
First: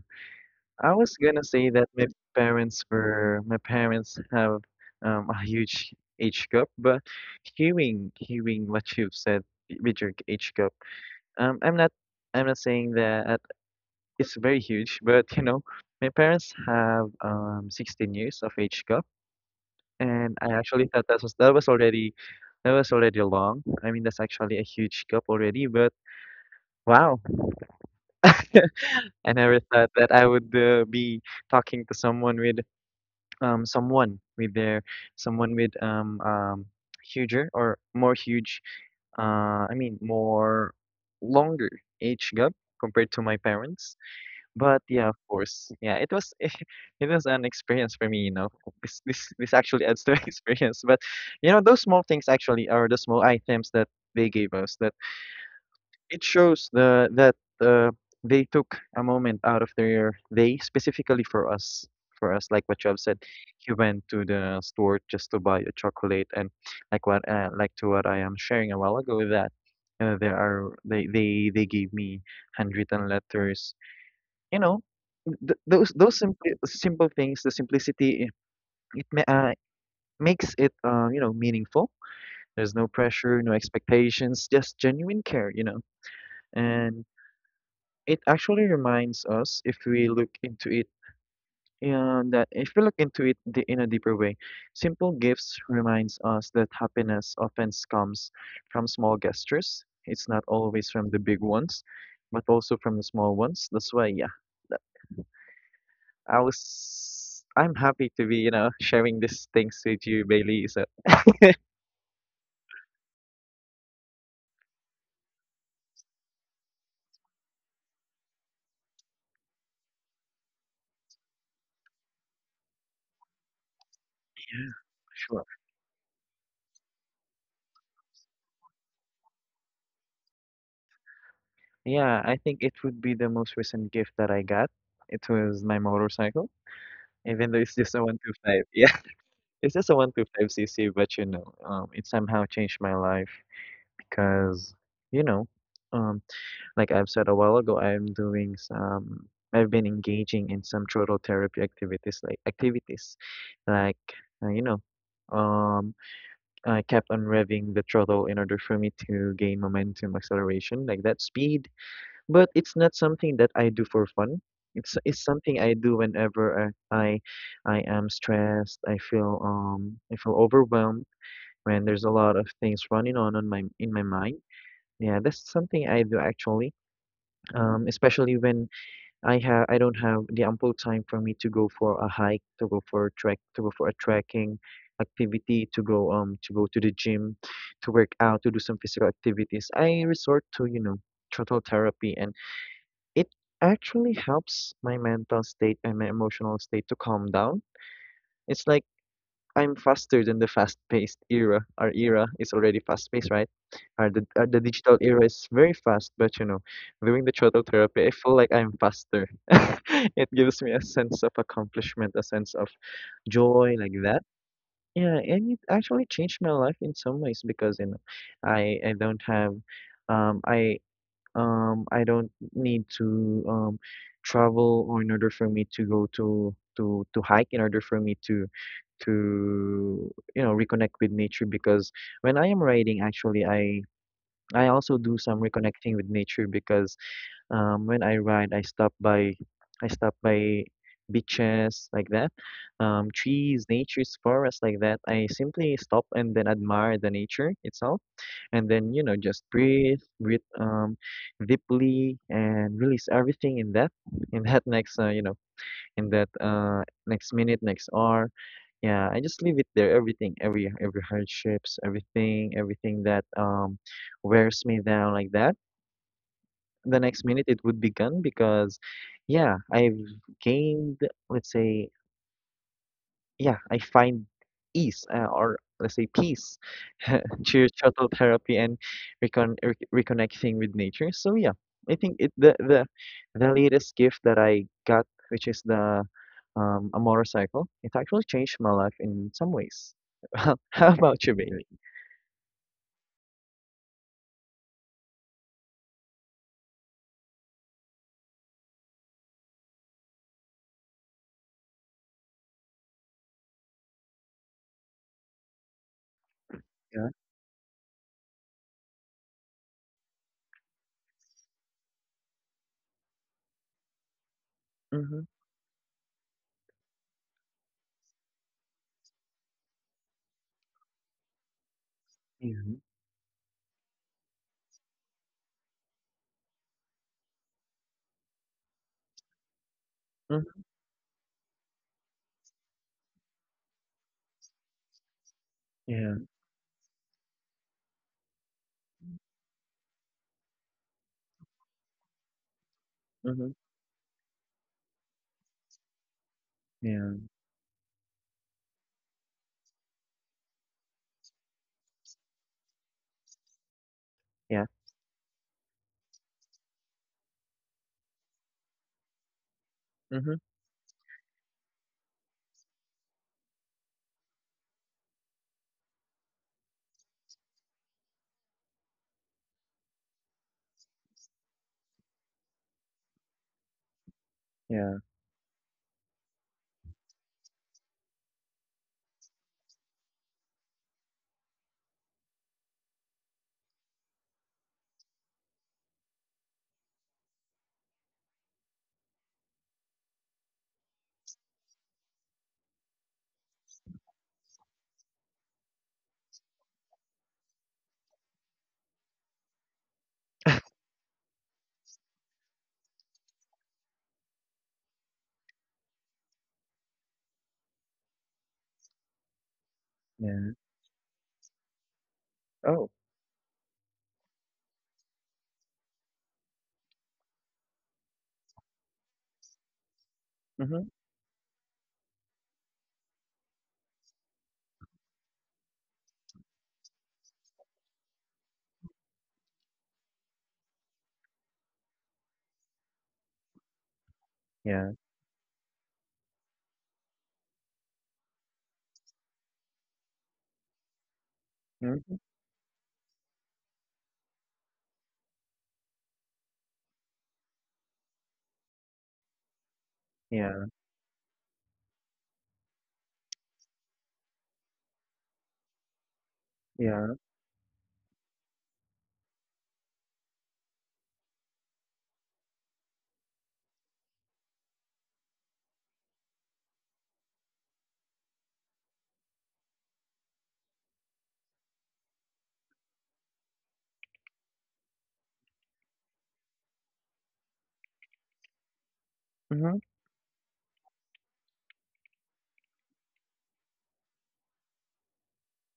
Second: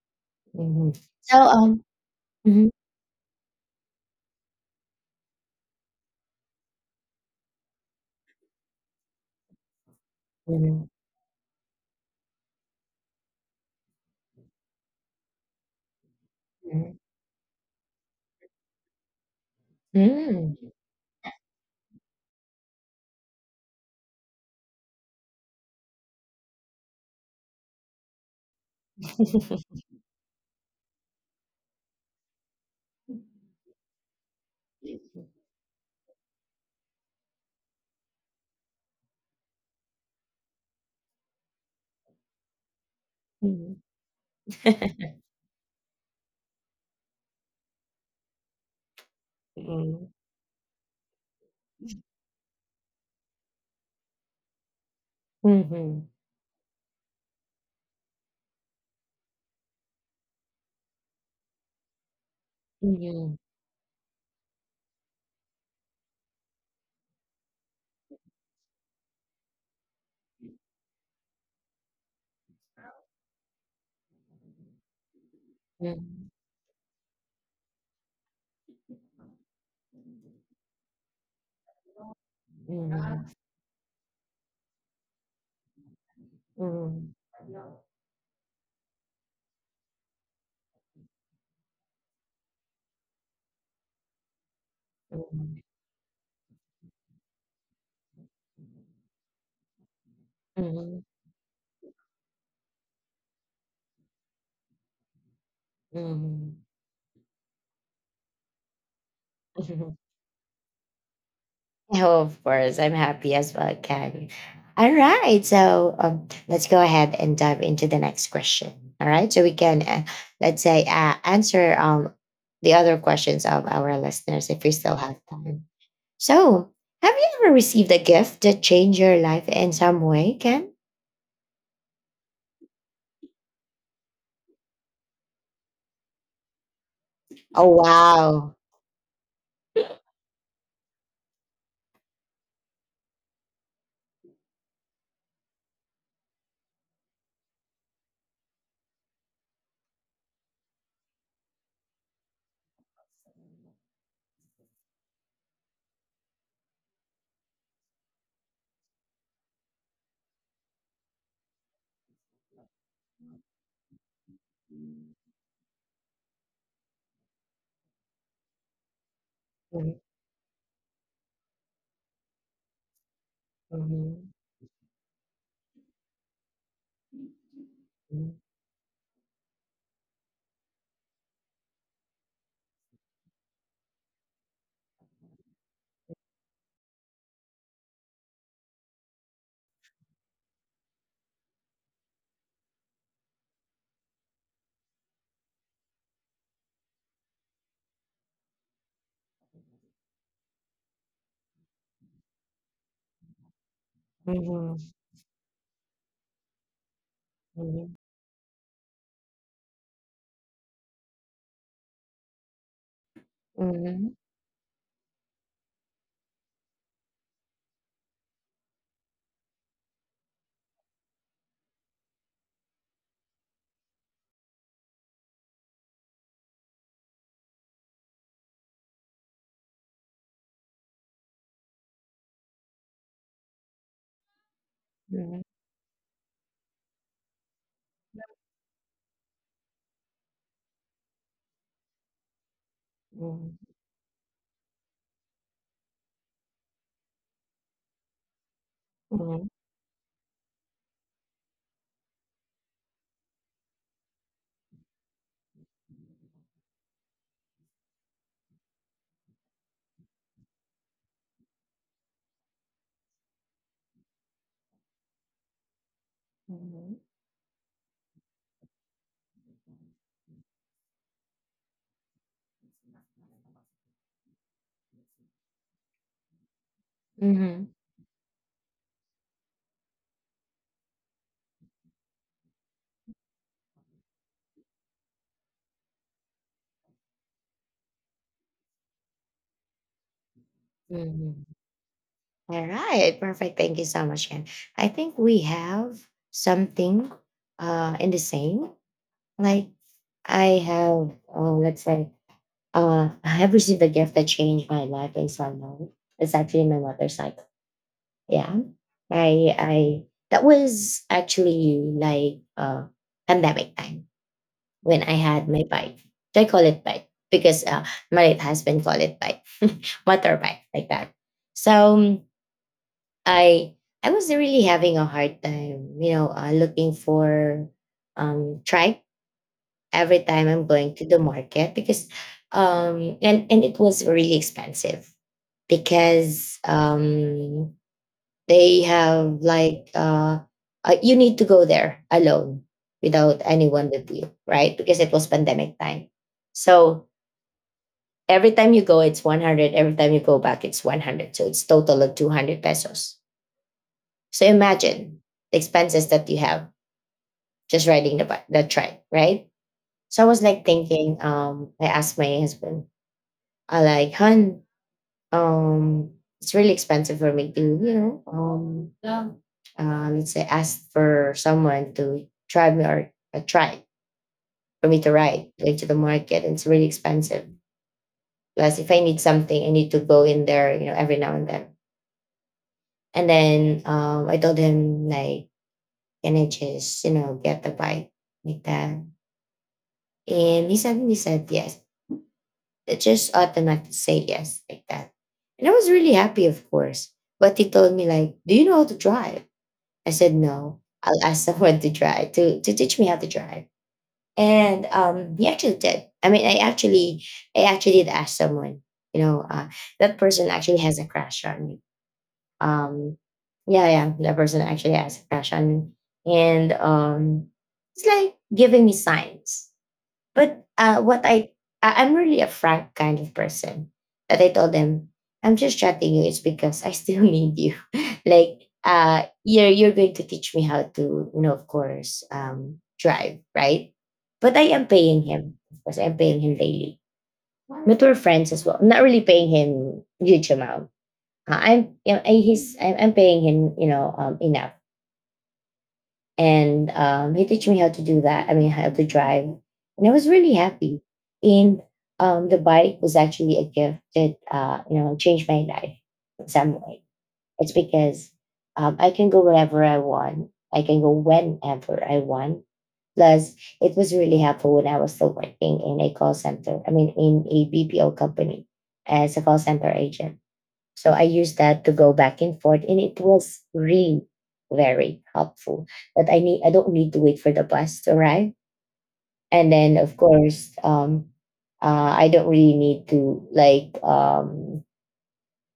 I
Hmm.
was gonna say that
Hmm.
my parents have a huge age gap, but hearing what you've said with your age gap,
Hmm.
I'm not, I'm not saying that it's very huge, but you know, my parents have 16 years of age gap, and I
Hmm.
actually thought that was, that was already long. I mean, that's actually a huge gap already, but wow. I never thought that I would, be talking to someone with, someone with their someone with huger or more huge, more longer age gap compared to my
Hmm.
parents. But yeah, of course, yeah, it was it was an experience for me, you know. This actually adds to experience. But you know, those small things actually are the small items that they gave us, that
Mhm.
it shows the that, they took a moment out of their day specifically for us. For us, like what you have said,
Mhm.
he went to the store just to buy a chocolate, and like to what I am sharing a while ago, that, there are they gave me handwritten letters. You know, those those
Mhm.
simple simple things, the simplicity, it ma- uh, makes it, you know, meaningful. There's no
Mhm.
pressure, no expectations, just genuine care. You know, and it actually reminds us, if we look into it, and that if we look into it the, in a deeper way, simple gifts
Mhm.
reminds us that happiness often comes from small gestures. It's not
Mhm.
always
Mhm.
from the big ones, but also from the small ones. That's why, yeah, that- I
Mhm.
was, I'm happy to be, you know, sharing these things
Mhm.
with you, Bailey. So,
Oh, of course, I'm happy as well, Ken. All right, so let's go ahead and dive into the next question. All right, so we can, let's say answer the other questions of our listeners if we still have
sure.
time. So, have you ever received a gift that changed your life in some way, Ken?
Yeah, I think it would be the most recent gift that I got. It was my motorcycle, even though
Oh
it's just a one two
wow!
five. Yeah. It's just a 125cc, but you know, it somehow changed my life, because, you know, um, like I've said a while ago, I've been engaging in some throttle therapy activities, like you know, um, I kept on revving the throttle in order for me to gain momentum, acceleration, like that, speed. But it's not something that I do for fun. It's something I do whenever I am stressed.
Mhm,
I feel overwhelmed when there's a lot of things running on my
mhm,
mind. Yeah, that's something I do actually. Especially when I don't have the ample time for me to go for a hike, to go for a trek, to go for a trekking activity, to go to the gym, to work out, to do some physical activities. I resort to, you know, throttle therapy, and it actually helps my mental state and my emotional state to calm down. It's like I'm faster than the fast-paced era. Our era is already fast-paced, right? Our the
mhm,
digital era is very fast, but you know, doing the throttle
mhm,
therapy, I feel like I'm faster. It gives me a sense of accomplishment, a sense of joy, like
mhm,
that. Yeah, and it actually changed my life in some ways, because you know, I I don't have, um, I I don't need to um travel, or in order for me to go to hike, in order for me to you know reconnect with nature. Because when I am riding, actually, I also do some
mhm,
reconnecting with nature, because when I ride, I stop by beaches like that,
mhm,
trees, nature's forests like that. I simply stop and then admire the nature itself, and then you know
mhm,
just
mhm,
breathe deeply, and release everything in that next, you know in that next minute, next hour. Yeah, I just leave it there. Everything, every hardships, everything that wears me down like that. The
mhm,
next minute it would be gone, because, yeah, I've gained, let's say, yeah, I find ease, or let's say peace through
mhm.
shuttle therapy and reconnecting with nature. So yeah, I think it the latest gift that I got, which is the a motorcycle, it actually changed my life in some ways. How about you,
Mhm.
Right. Bailey?
All right, perfect. Thank you so much, Ken. I think we have something in the same. Like, I have, I have received a gift that changed my life in some way. It's actually my
Yeah.
motorcycle. Yeah, I that was actually like pandemic time when I
Mm-hmm.
had my bike. I call it bike because my late husband called it bike, motorbike like that. So
Hmm.
I I was really having a hard time, you know, looking for tripe every time
Mm-hmm.
I'm going to the market because and it was really expensive
Yeah.
because they have like you need to go there alone without
Hmm.
anyone with you, right? Because it was pandemic time. So
Yeah.
every time you go it's 100, every time you go back it's 100. So it's total of 200 pesos. So
Yeah.
imagine the expenses that you have just riding the bike, the trike, right? So I
Hmm.
was like thinking, I asked my husband, I like, hun, um, it's really expensive for me to, you know, let's say ask for someone to drive me or a trike for
Yeah.
me to ride like, to the market. It's really expensive. Plus, if I need something, I need to go in there, you know, every now and then. And then I told him like, can I just, you know, get the bike like that? And he suddenly said yes. They just automatically say yes like that. And I was really happy, of course. But he told me like, "Do you know how to drive?" I said, "No. I'll ask someone to drive to teach me how to drive." And he actually did. I mean, I actually did ask someone. You know, that person
Yeah.
actually has a crush on me.
Oh.
Um, yeah, yeah, that person actually has a crush on me, and it's like giving me signs. But
Mm-hmm.
I'm really a frank kind of person. That I told them, I'm just chatting you. It's because I still need you. like, you're going to teach me how to, you know, of course, drive, right? But I am
Yeah.
paying him. Of course, I'm paying him daily. But we're friends as well. I'm not really paying him huge amount. Uh, I'm, you
Hmm.
know, I'm paying him, you know, enough and he teach me how to do that. I mean, how to drive, and I was really
Yeah.
happy. And the bike was actually a gift that you know changed my life in some way.
Yeah.
It's because I can go wherever I want. I can go whenever I want. Plus, it was really helpful when I was still working in a call center. I mean, in a BPO company as a call center agent, so I use that to go back and forth, and it was really very helpful. I don't need to wait for the bus to arrive, and
Hmm.
then of course, I don't really need to like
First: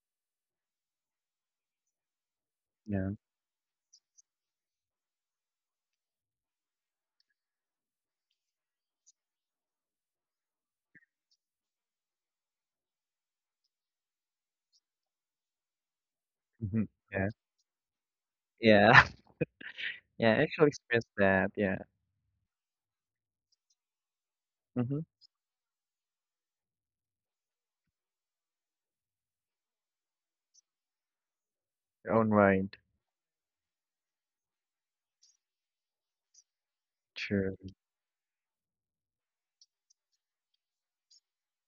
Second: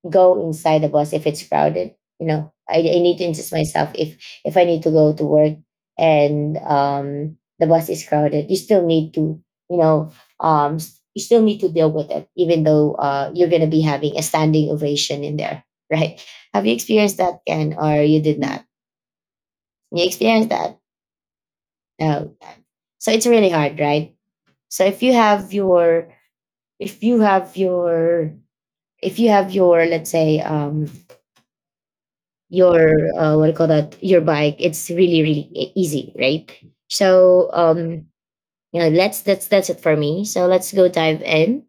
go inside the bus if it's crowded. You know, I
Yeah.
need to insist myself if I need to go to work and the bus is crowded, you still need to, you know, you still need to deal with it, even though you're gonna be having a standing ovation in there, right? Have you
Mhm.
experienced
Yeah.
that, Ken, or you did not?
Yeah.
You
Yeah. I
experienced
actually
that?
experienced that. Yeah.
No. So it's really hard, right? So
Hmm.
if you have your if you have your let's say
Your own ride.
your what do you call that, your bike, it's really really easy, right? So
True.
you know let's that's it for me, so let's go dive in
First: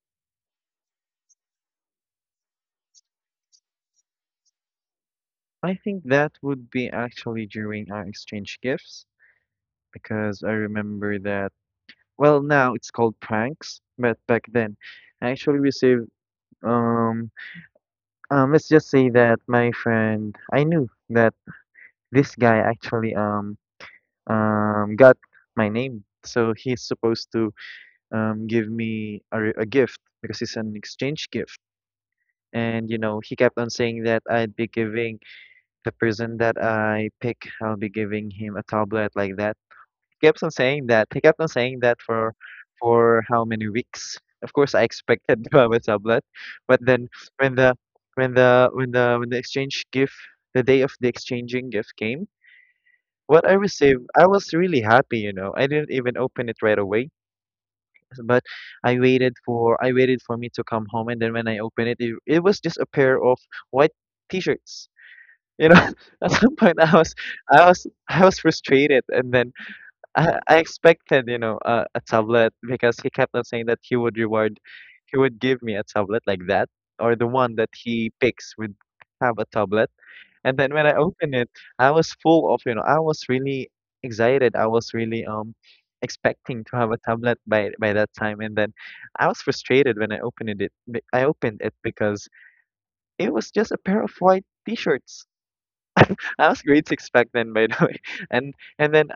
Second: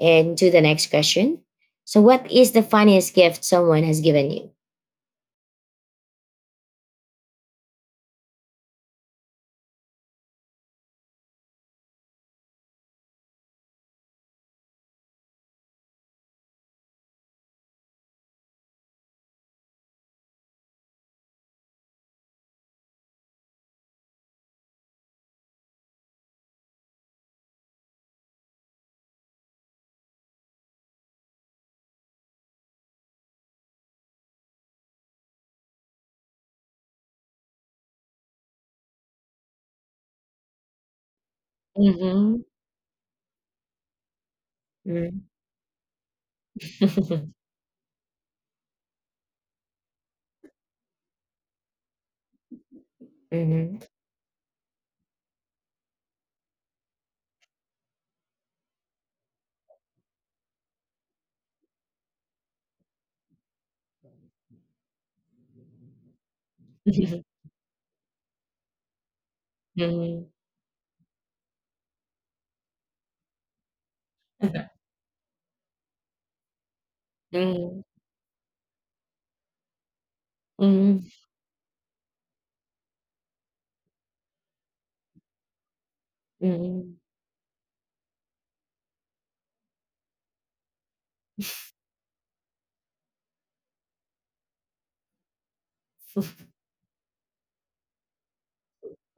and to the next question. So what is the funniest gift someone has given you?
I think that would be actually during our exchange gifts, because I remember that, well, now it's called pranks, but back then I actually received, um, let's just say that my friend, I knew that this guy actually, got my name. So he's supposed to, give me a, a gift, because it's an exchange gift. And, you know, he kept on saying that I'd be giving the person that I pick, I'll be giving him a tablet like that, kept on saying that. He kept on saying that
Mm-hmm.
for how many weeks? Of course, I
Mm-hmm.
expected Baba Tablet, but then when the exchange gift, the day of the exchanging gift came, what I
Mm-hmm.
received, I was really happy. You know, I didn't even open it right away, but I waited for me to come home, and then when I opened it, it was just a pair of white T-shirts. You know, at some point I was frustrated, and then
Mm-hmm.
I expected, you know, a tablet, because he kept on saying that he would give me a tablet like that, or the one that
Mm-hmm.
he picks would have a tablet. And then when I
Mm-hmm.
opened it, I was full of, you know, I was really excited. I was really expecting to have a tablet by that time. And then I was frustrated when I opened it. I opened it because it was just a pair of white t-shirts. I was grade six back then, by the way, and and then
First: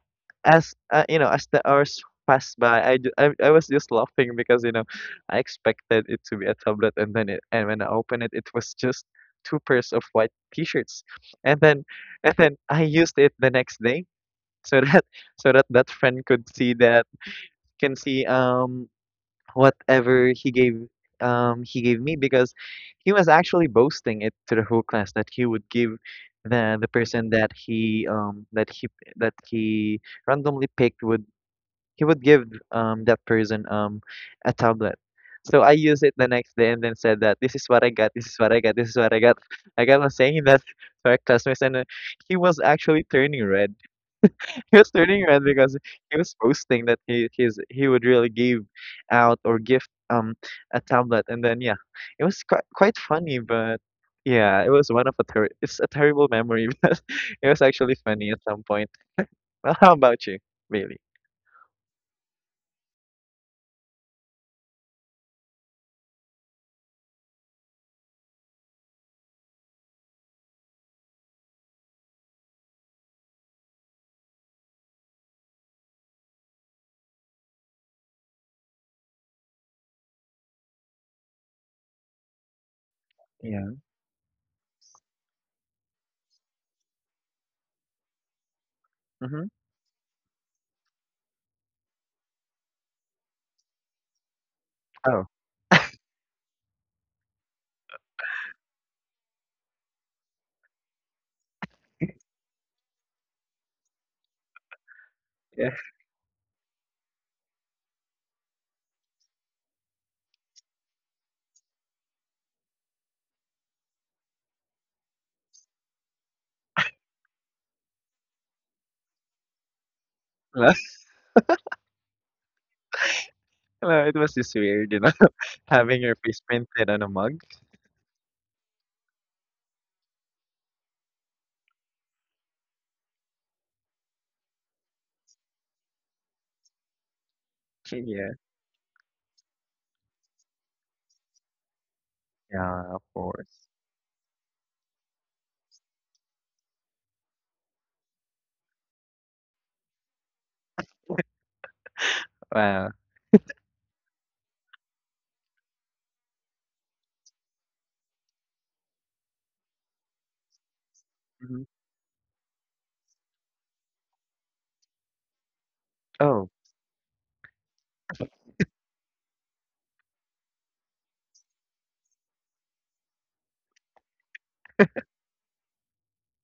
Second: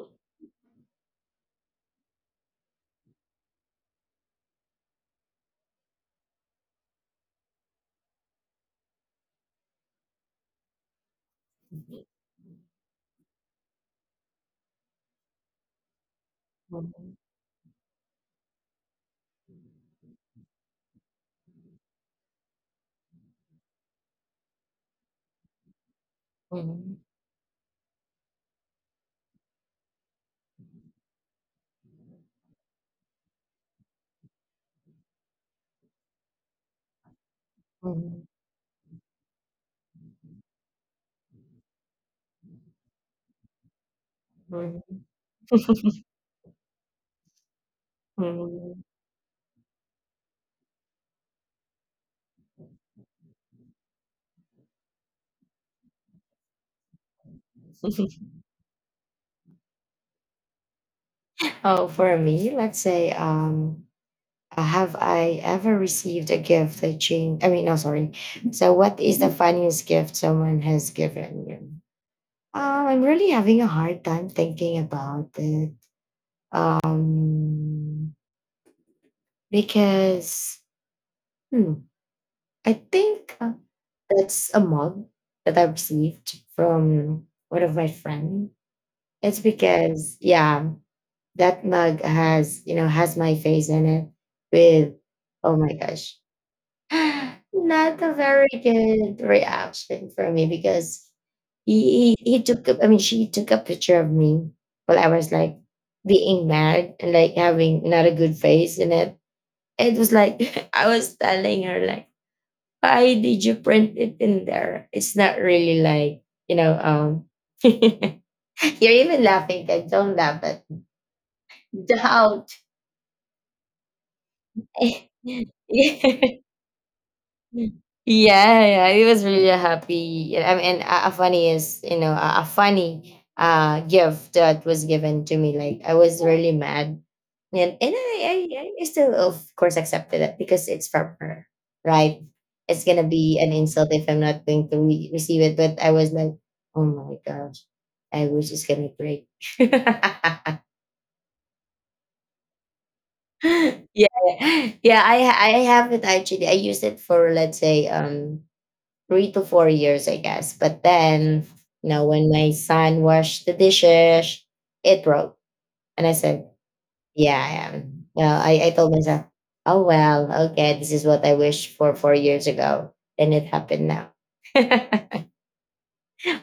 as the hours passed by, I, ju- I was just laughing because I expected it to be a tablet, and when I opened it, it was just two pairs of white T-shirts, and then and then I used it the next day so that so that that friend could see that can see whatever he gave me because he was actually boasting it to the whole class that he would give the person that he randomly picked would he would give that person a tablet. So I used it the next day and then said that this is what I got, this is what I got, this is what I got. I got on saying that to our classmates and he was actually turning red. He was turning red because he was posting that he would really give out or gift a tablet, and then yeah, it was quite funny, but yeah, it was one of a ter it's a terrible memory, but it was actually funny at some point. Well, how about you, Bailey?
Oh, for me, let's say have I ever received a gift that changed? I mean, no, sorry. So, what is the funniest gift someone has given you? I'm really having a hard time thinking about it. Um, because hmm, I think
Yeah.
that's a mug that I received from one of my friends. It's
Mm-hmm.
because yeah, that mug has you know has my face in it with
Oh,
oh my gosh. Not a very good reaction for me because he took I mean she took a picture of me while I was like
yeah.
being mad and like having not a good face in it. It was like I was telling her like why did you print it in there? It's not really like you know you're even laughing. Kat. Don't laugh at doubt.
No, no, it was just weird, having your face
Yeah.
printed on a mug.
Mm. Yeah, yeah, it was really happy. I mean, a funny is you know a funny gift that was given to me. Like I was really mad, and
Yeah.
I still of course accepted it because it's from her, right? It's
Yeah, of
gonna be an
course.
insult if I'm not going to receive it. But I was like, oh my gosh, I wish it's gonna break.
Wow.
Yeah, yeah. I have it actually. I use it for let's say 3 to 4 years, I guess. But then,
Hmm.
you know, when my son washed the dishes, it broke. And I said,
Oh,
yeah, I am. You know, I told myself, oh, well, okay, this is what I wished for 4 years ago. And it happened now.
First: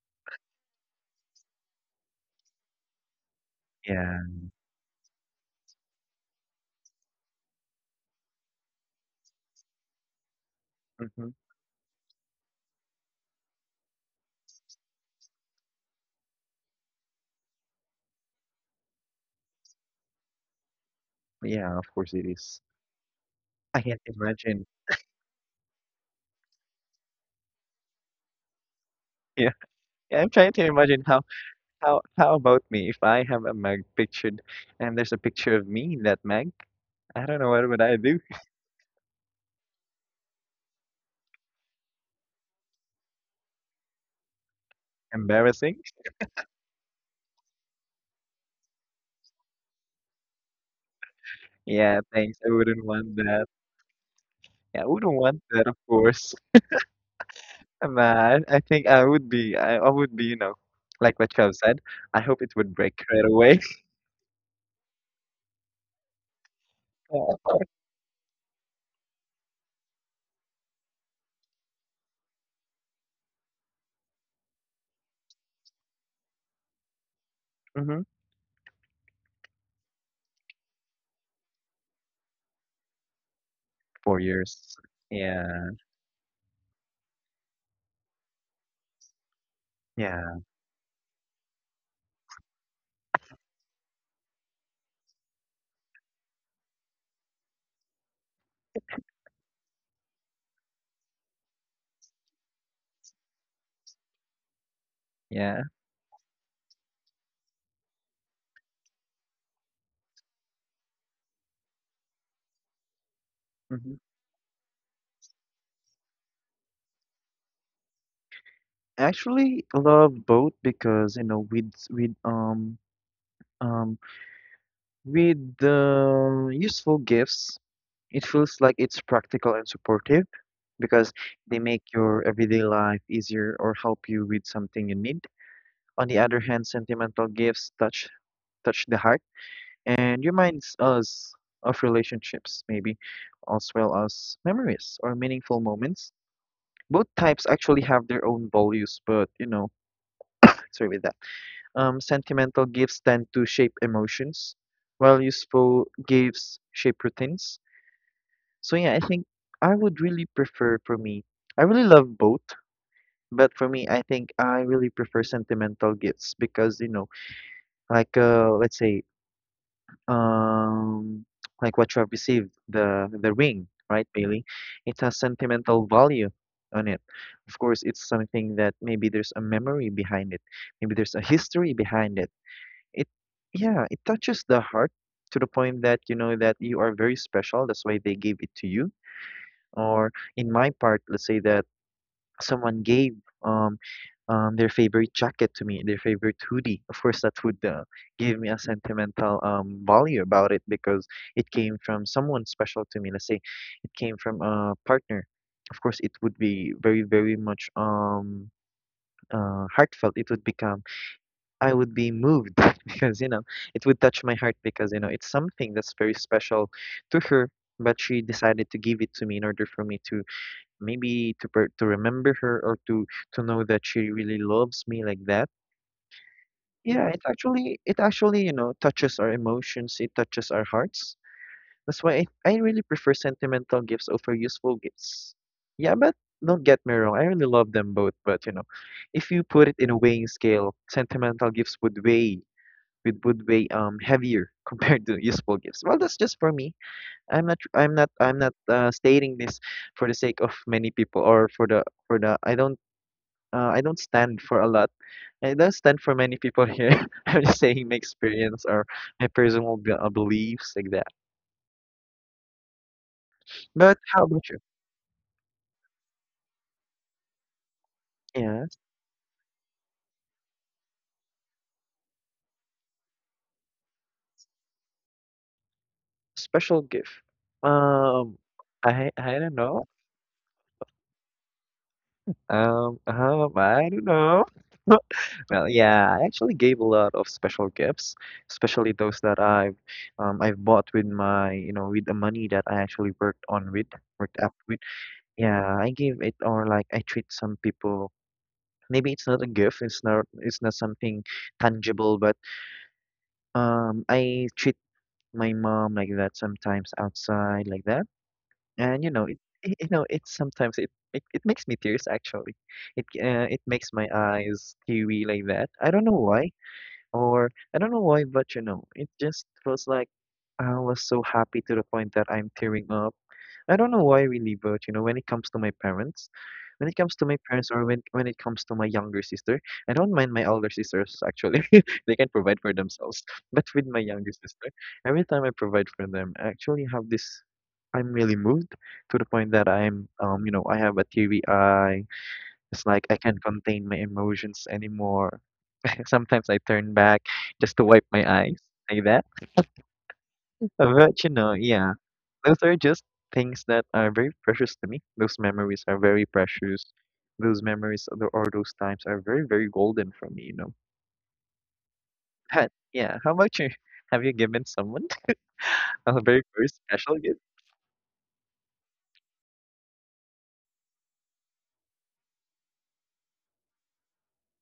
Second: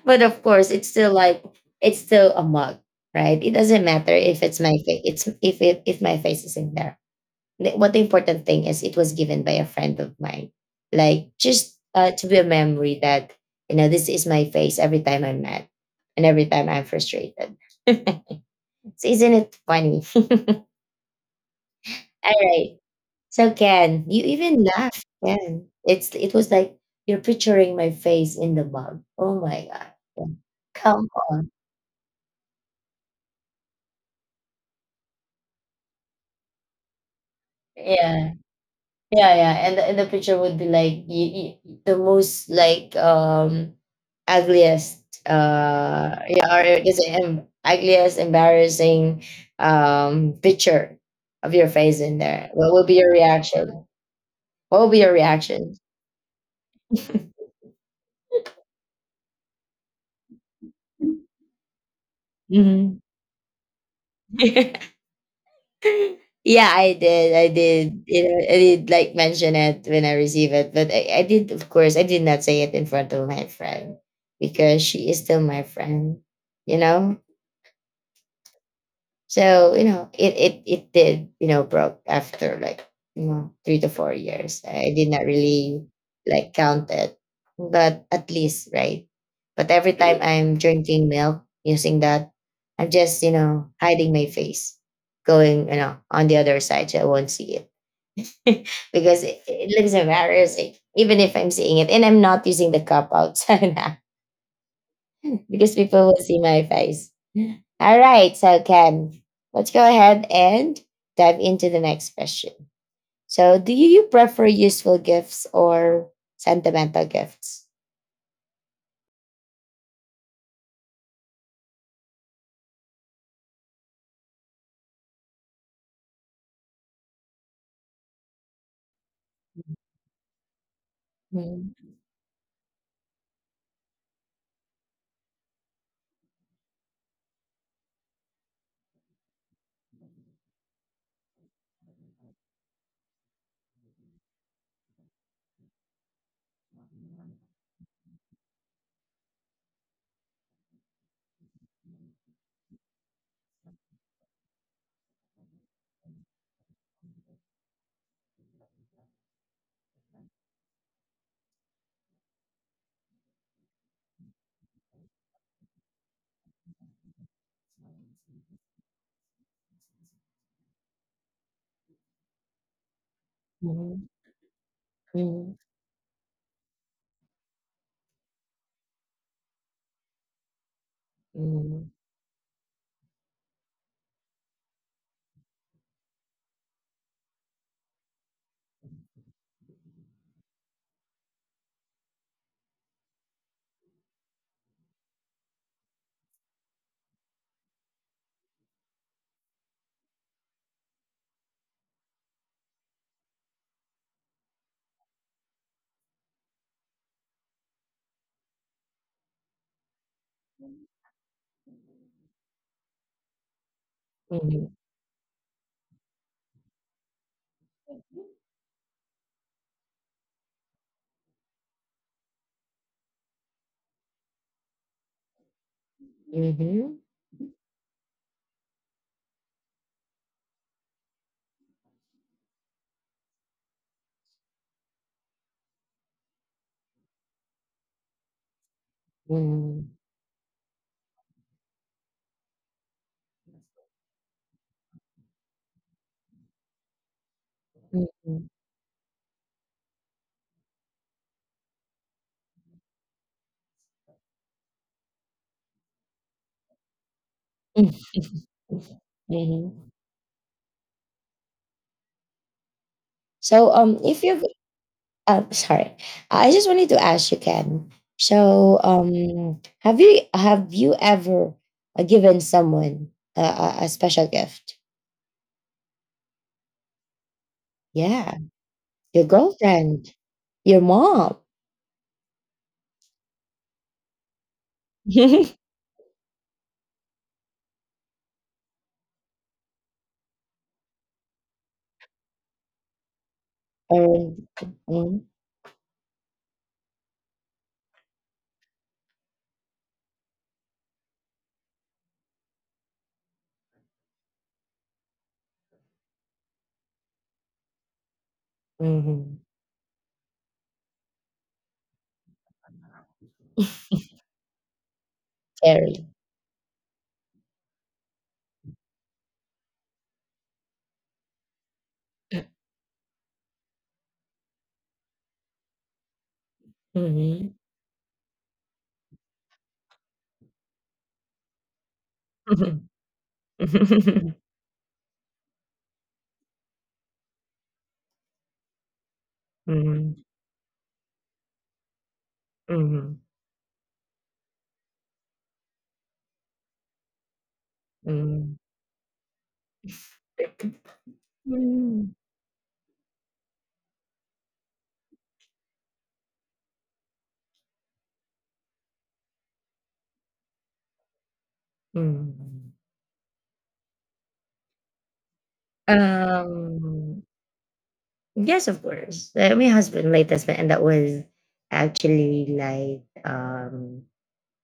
But of course, it's still like, it's still a mug, right? It doesn't matter
yeah.
if it's my face, it's if, it, if my face is in there, what the important thing is it was given by a friend of mine like
Mm-hmm.
just to be a memory that you know this is my face every time I'm mad and every time I'm frustrated, so isn't it funny?
Yeah, of course it
All
is.
right, so
I can't
Ken, you even
imagine.
laugh, Ken, it's it was like you're picturing my face in the mug, oh my god.
Yeah, I'm
Yeah.
trying to imagine
Come
how
on,
how about me if I have a mug pictured and there's a picture of me in that mug. I don't know what would I do.
yeah. Yeah, yeah, and and the picture would be like the most like ugliest
Embarrassing.
yeah, or I guess ugliest embarrassing picture of your face
Yeah,
in
thanks.
there.
I
What
wouldn't
will be your
want that.
reaction? What
Yeah, I
will be your
wouldn't want that, of
reaction?
course. Man, I think I would be. I would be. You know, like what you have said. I hope it would
Mhm.
break right away.
Yeah, I did. I
Yeah.
did. You know, I did like mention it when I received it, but I did. Of course, I did not say it in front of my friend because she is still my friend. You know,
Mm-hmm.
so you know, it did you know broke after like you know three to four
Four
years.
years.
I did not
Yeah.
really like count it, but at least right. But every time
Yeah.
I'm drinking milk using that, I'm just you know hiding my face, going you know on the other side so I won't see it because it looks embarrassing even if I'm seeing it and I'm not using the cup outside.
Yeah.
Because people will see my face. All right, so Ken, let's go ahead and dive into the next question. So, do
Hmm.
you prefer useful gifts or sentimental gifts?
Actually, love both because with um with the useful gifts, it feels like it's practical and supportive because they make
Mhm,
your everyday life easier or help you with something you need. On the other hand, sentimental gifts touch the heart and reminds us of relationships, maybe, as well as memories or meaningful moments. Both types actually have their own values, but sorry with that. Sentimental gifts tend to shape emotions, while useful gifts shape routines. So yeah, I think I would really prefer for me. I really love both, but for me, I think I really prefer sentimental gifts because let's say um, like what you have received, the ring, right,
mhm,
Bailey? It has
mhm,
sentimental value on it. Of course, it's something that maybe there's a memory behind it, maybe there's a history behind it. It, yeah, it touches the heart to the point that you know that you are very special. That's why they gave it to you, or in my part let's say that someone gave um, their favorite jacket to me, their favorite hoodie. Of course, that would give me a sentimental value about it because it came from someone special to me. Let's say it came from a partner. Of course it would be very much heartfelt it would become. I would be moved, because you know it would touch my heart
mhm,
because you know it's something that's very special to her, but she decided to give it to me in order for me to maybe to remember her or to know that she really loves me like that.
mhm, mhm,
Yeah, it actually, you know, touches our emotions, it touches our hearts. That's why I really prefer sentimental gifts over useful gifts. Yeah, but don't get me wrong, I really love them both, but you know, if you put it in a weighing scale, sentimental gifts would weigh, would weigh heavier compared to useful gifts. Well, that's just for me. I'm not I'm
mhm,
not I'm
mhm,
not uh, stating this for the sake of many people or for the I don't, I don't stand for a lot. I don't stand for many people here. I'm just saying my
mhm.
experience or my personal
Mhm.
beliefs like that.
So,
But
if
how
you've
about you?
oh, sorry. I just wanted to ask you, Ken.
Yeah,
So, have you ever given someone a special gift?
special gift.
Yeah,
Um, I
your
I don't know.
girlfriend, your mom,
I don't know. Well, yeah, I actually gave a lot of special gifts, especially those that I've bought with my, you know, with the money that I actually
or
worked up with.
mm,
Yeah, I give it, or like I treat some people. Maybe it's not a gift, it's not something tangible, but I treat my mom like that sometimes outside like that, and you know
mhm,
you know it sometimes it makes me tears actually. It it makes my eyes teary like that. I don't
Carrie.
know why, or I don't know why, but you know it just feels like I was so happy to the point that I'm tearing up. I don't know why we leave out, you know, when it comes to my parents. When it comes to my
Mhm.
parents or when it comes to my younger sister, I don't mind my older sisters actually. They can provide for
Mhm,
themselves. But with my younger sister, every time I provide for them, I actually have this. I'm really moved to the point that I'm,
mhm,
you know, I have a teary eye. It's like I
mhm,
can't contain my emotions anymore. Sometimes I turn back just to wipe my
mhm,
eyes like that. But you know, yeah,
mhm.
those are just things that are very precious to me. Those memories are very precious. Those memories or those times are very golden for me, you know. But yeah, how about you? Have you given someone a very special
Um,
gift?
yes, of course. My husband, late husband, and that was actually like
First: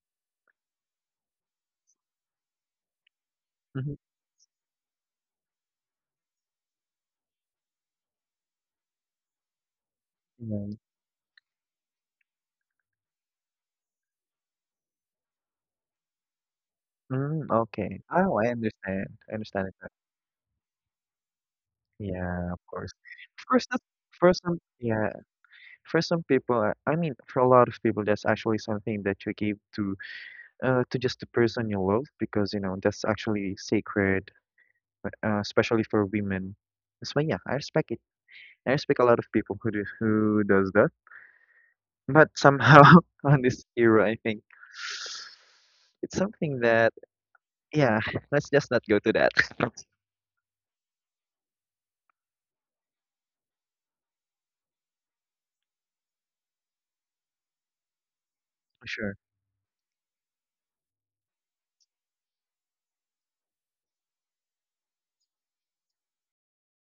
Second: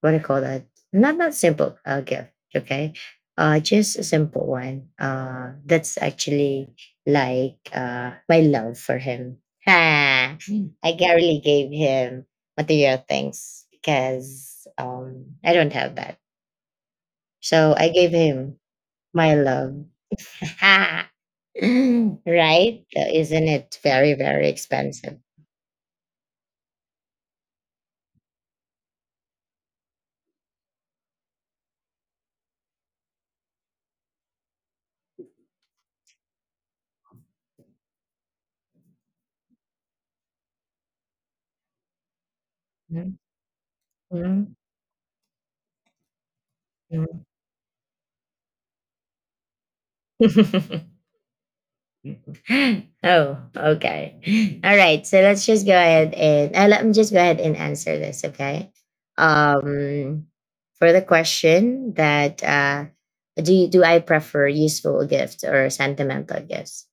what do you call that? Not not simple gift, okay?
Hmm.
Just a simple one. That's actually like my love for him. Ha!
Yeah.
I barely gave him material things because I don't have that.
Mm,
So I
okay.
gave
Oh, I
him
understand. I
my
understand
love.
that.
Ha!
Yeah, of
Right?
course.
Isn't
For
it
some,
very,
for
very
some, yeah,
expensive?
for some people, I mean, for a lot of people, that's actually something that you give to, to just the person you love because you know that's actually sacred, especially for women. That's why, yeah, I respect it. I respect a lot of people who do, who does that. But somehow on this era, I think
Mhm,
it's something that
mhm.
yeah, let's just not go to that.
Oh, okay. All right. So let's just go ahead and let me just go ahead and answer this, okay?
For sure.
Um, for the question that do you, do I prefer useful gifts or sentimental gifts?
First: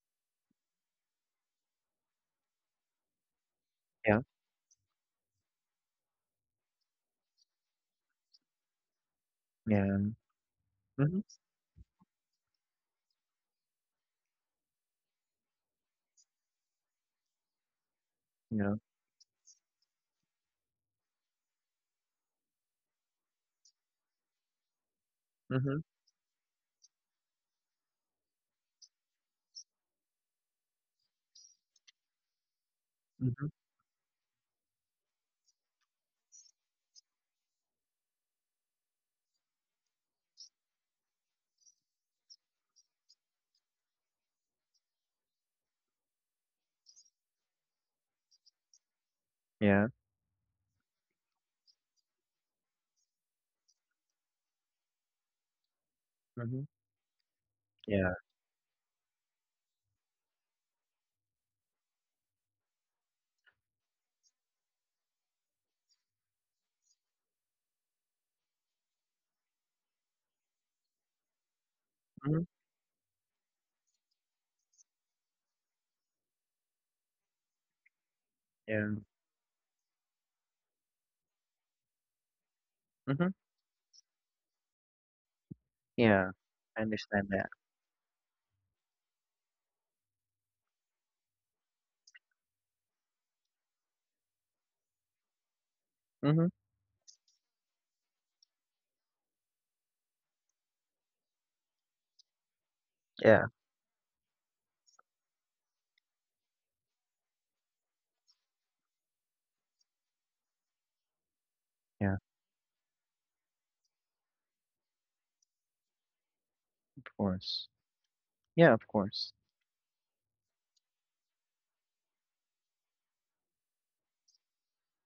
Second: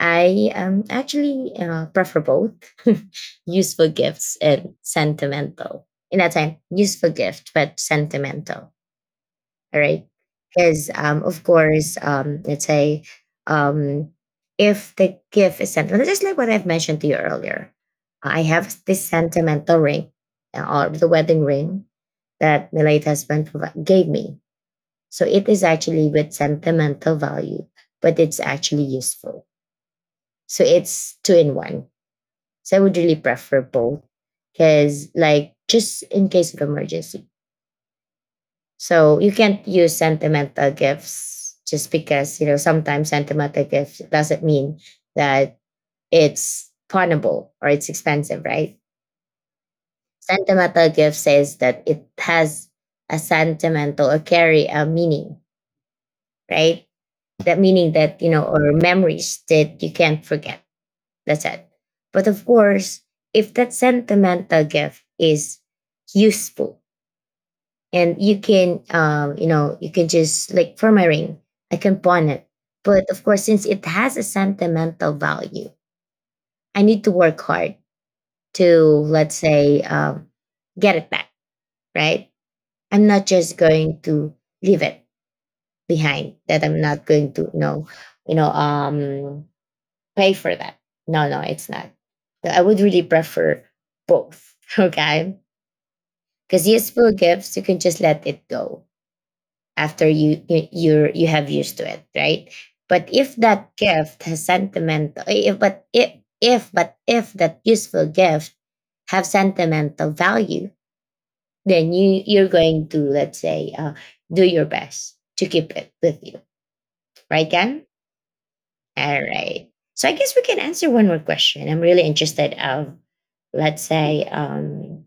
I actually prefer both useful
Yeah.
gifts and sentimental. In that time, useful gift but sentimental. All right,
Yeah.
because
Mm-hmm.
of course let's say um if the gift is sentimental just like what I've mentioned to you earlier, I have
Yeah.
this sentimental ring, or the wedding ring that my late husband gave me, so it is
Mm-hmm.
actually with sentimental value but it's actually useful, so it's two in one, so I would really
Mm-hmm.
prefer both because like just in case of emergency. So you can't use sentimental gifts just because, you know, sometimes sentimental gifts doesn't mean that it's pawnable or it's expensive, right?
Yeah.
Sentimental gift says that it has a sentimental or carry a meaning,
Mm-hmm.
right? That meaning
Yeah.
that, you know, or memories that you can't forget. That's it. But of course, if that sentimental gift is useful and you can you can just like for my ring I can pawn
Mm-hmm.
it. But of course, since it has a sentimental value, I need to work hard to,
Yeah.
let's say, get it back, right? I'm not
Mm-hmm.
just going to leave it
Yeah.
behind, that I'm
I
not
understand
going to,
that.
no, you know um pay for that. No, no, it's not. So I would really prefer both okay,
Mm-hmm.
because useful gifts you can just let it go after you have used to it, right? But if
Yeah.
that gift has sentimental, if that useful gift have sentimental value, then
Yeah.
you're going to, let's say, do your best to keep it with you,
Of
right,
course.
Ken?
Yeah. Of
All
course.
right. So I guess we can answer one more question. I'm really interested of, let's say,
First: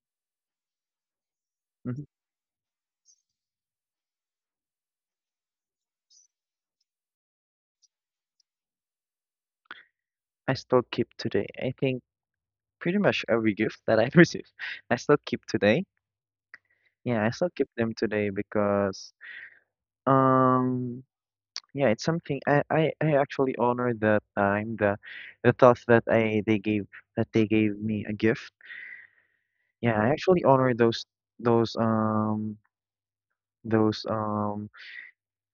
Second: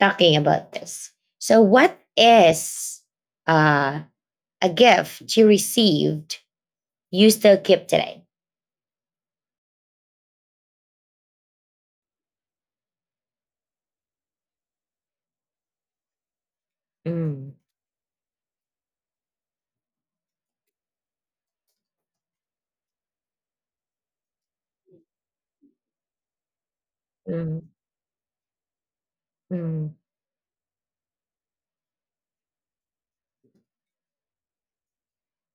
talking about this. So what
Mm-hmm.
is uh, a gift you received you still keep today.
I still keep today. I think pretty much every gift that I receive, I still keep today. Yeah, I still
Mm,
keep them today because um yeah, it's something I actually honor that time, the thoughts that I they gave that they
mm,
gave me a gift.
mm,
Yeah, I actually honor those those um those,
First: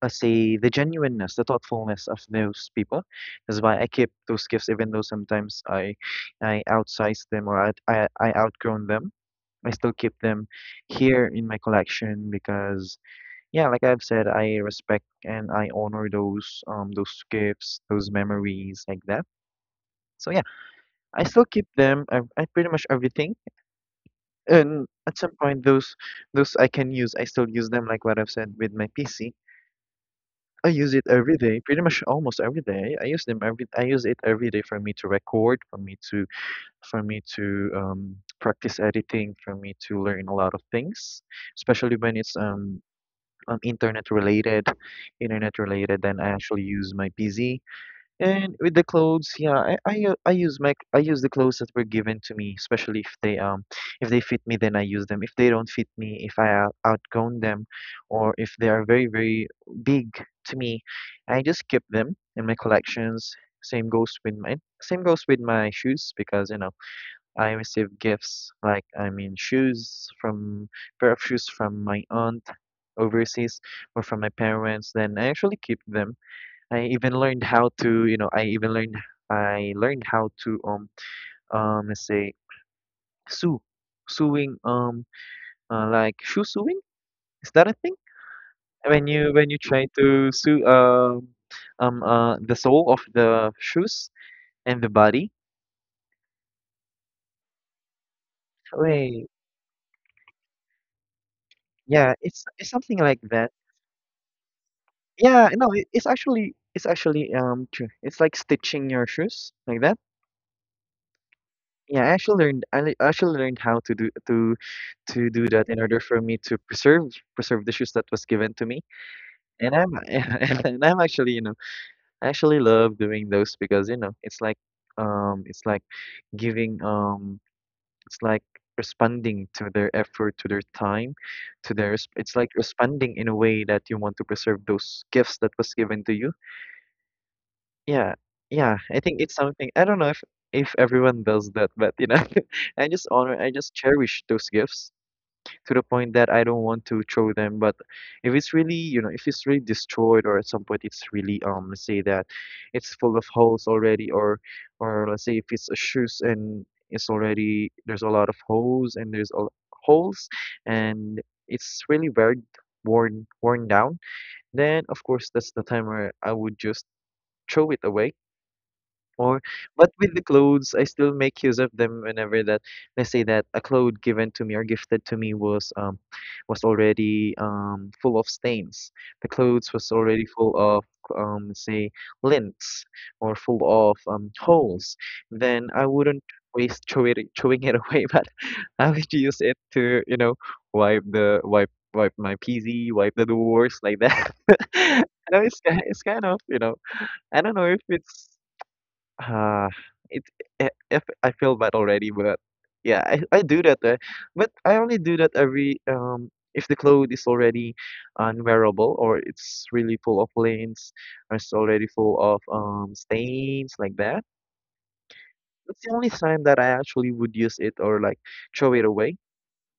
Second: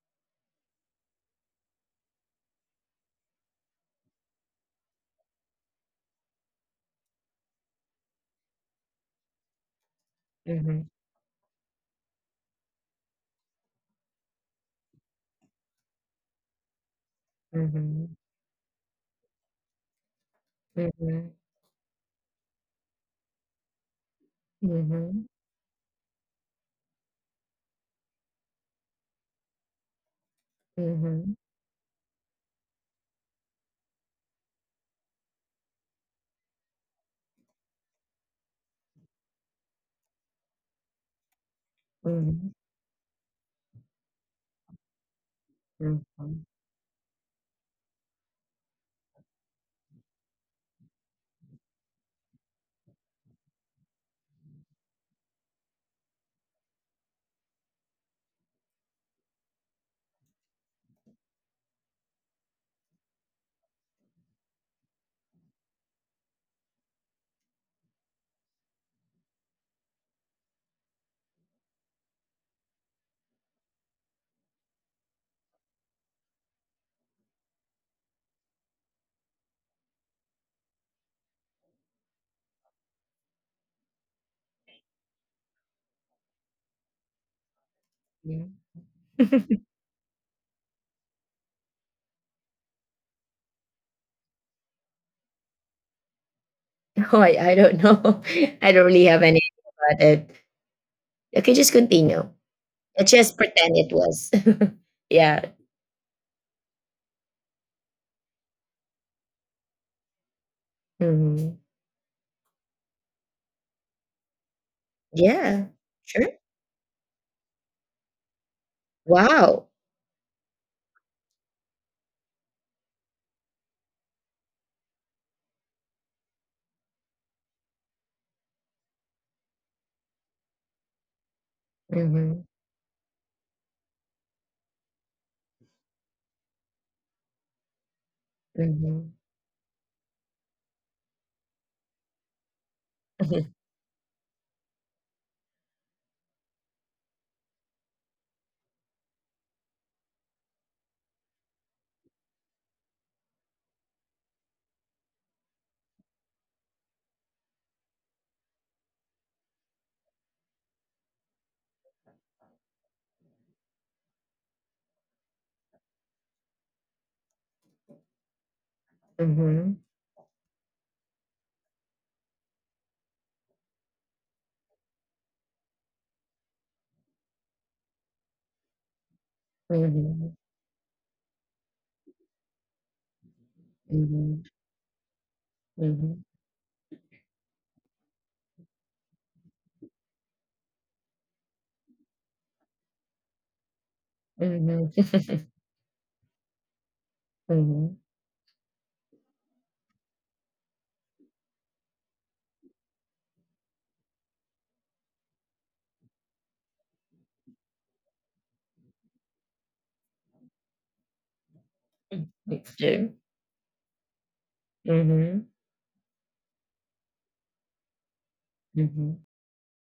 let's say, the genuineness, the thoughtfulness of those people. That's why I keep those gifts even though sometimes I outsize them or I outgrown them. I still keep them
mhm,
here in my collection because yeah, like I've said, I respect and I honor those, those gifts, those
mhm,
memories like that. So yeah, I
mhm,
still keep them. I pretty much everything, and at
mhm,
some point those I can use. I still use them like what I've said with my PC. I use it
mhm,
every day, pretty much almost every day. I use them every. I use it every day for me to record, for me to, practice editing, for me to learn a lot of things, especially when it's
mhm,
um um, internet related, internet related, then I
mhm,
actually use my PC. And with the clothes, yeah, I use my I use the clothes that were given to me, especially if they, if they fit me, then I use them. If they don't fit me, if I outgrown them, or if they are very big to me, I just keep them in my collections. Same goes with my, same goes with my shoes because you know I receive gifts like, I mean shoes from, pair of shoes from my aunt overseas or from my parents, then I actually keep them. I even learned how to, you know, I learned how to, let's say, sew, sewing, like shoe sewing. Is that a thing?
yeah.
When you try to sew, the sole of the shoes and the body.
Oh, I don't know. I don't really have
Wait,
any idea about it. Okay, just
yeah,
continue.
it's something
Let's
like
just
that.
pretend it was. Yeah.
Yeah, no, it's actually true. It's like stitching your shoes like that.
Mhm.
Yeah, I actually learned how to do
Yeah.
that in order for
Sure.
me to preserve the shoes that was given to me.
Wow.
And I'm and I'm actually, I actually love doing those because, you know, it's like giving um it's like responding to their effort, to their time, it's
Mm-hmm.
like responding in a way that you want to preserve those gifts that was given to you. Yeah, yeah. I
Mm-hmm.
think it's something, I don't know if everyone does that, but you know, I just
Mm-hmm.
I just cherish those gifts to the point that I don't want to throw them. But if it's really, you know, if it's really destroyed, or at some point it's really, let's say that it's full of holes already, or let's say if it's a shoes and it's already there's a lot of holes and there's a holes and it's really very worn down, then of course that's the time where I would just throw it away or, but with the clothes, I still make use of them whenever that, let's say that a cloth given to me or gifted to me was already full of stains. The clothes was already
Mm-hmm.
full of say lint or full of
Mm-hmm.
holes. Then I
Mm-hmm.
wouldn't throwing it away, but I would use it to wipe the wipe my PC, wipe the doors like that. I
Mm-hmm.
know it's kind of, I don't know if it's uh, it I if I feel bad already, but yeah, I do that, eh. But I only do that every if the clothes is already unwearable, or it's really full of lines, or it's already full of
It's
stains like that.
hmm.
That's the only time that I actually would use it or like throw it
Hmm.
away.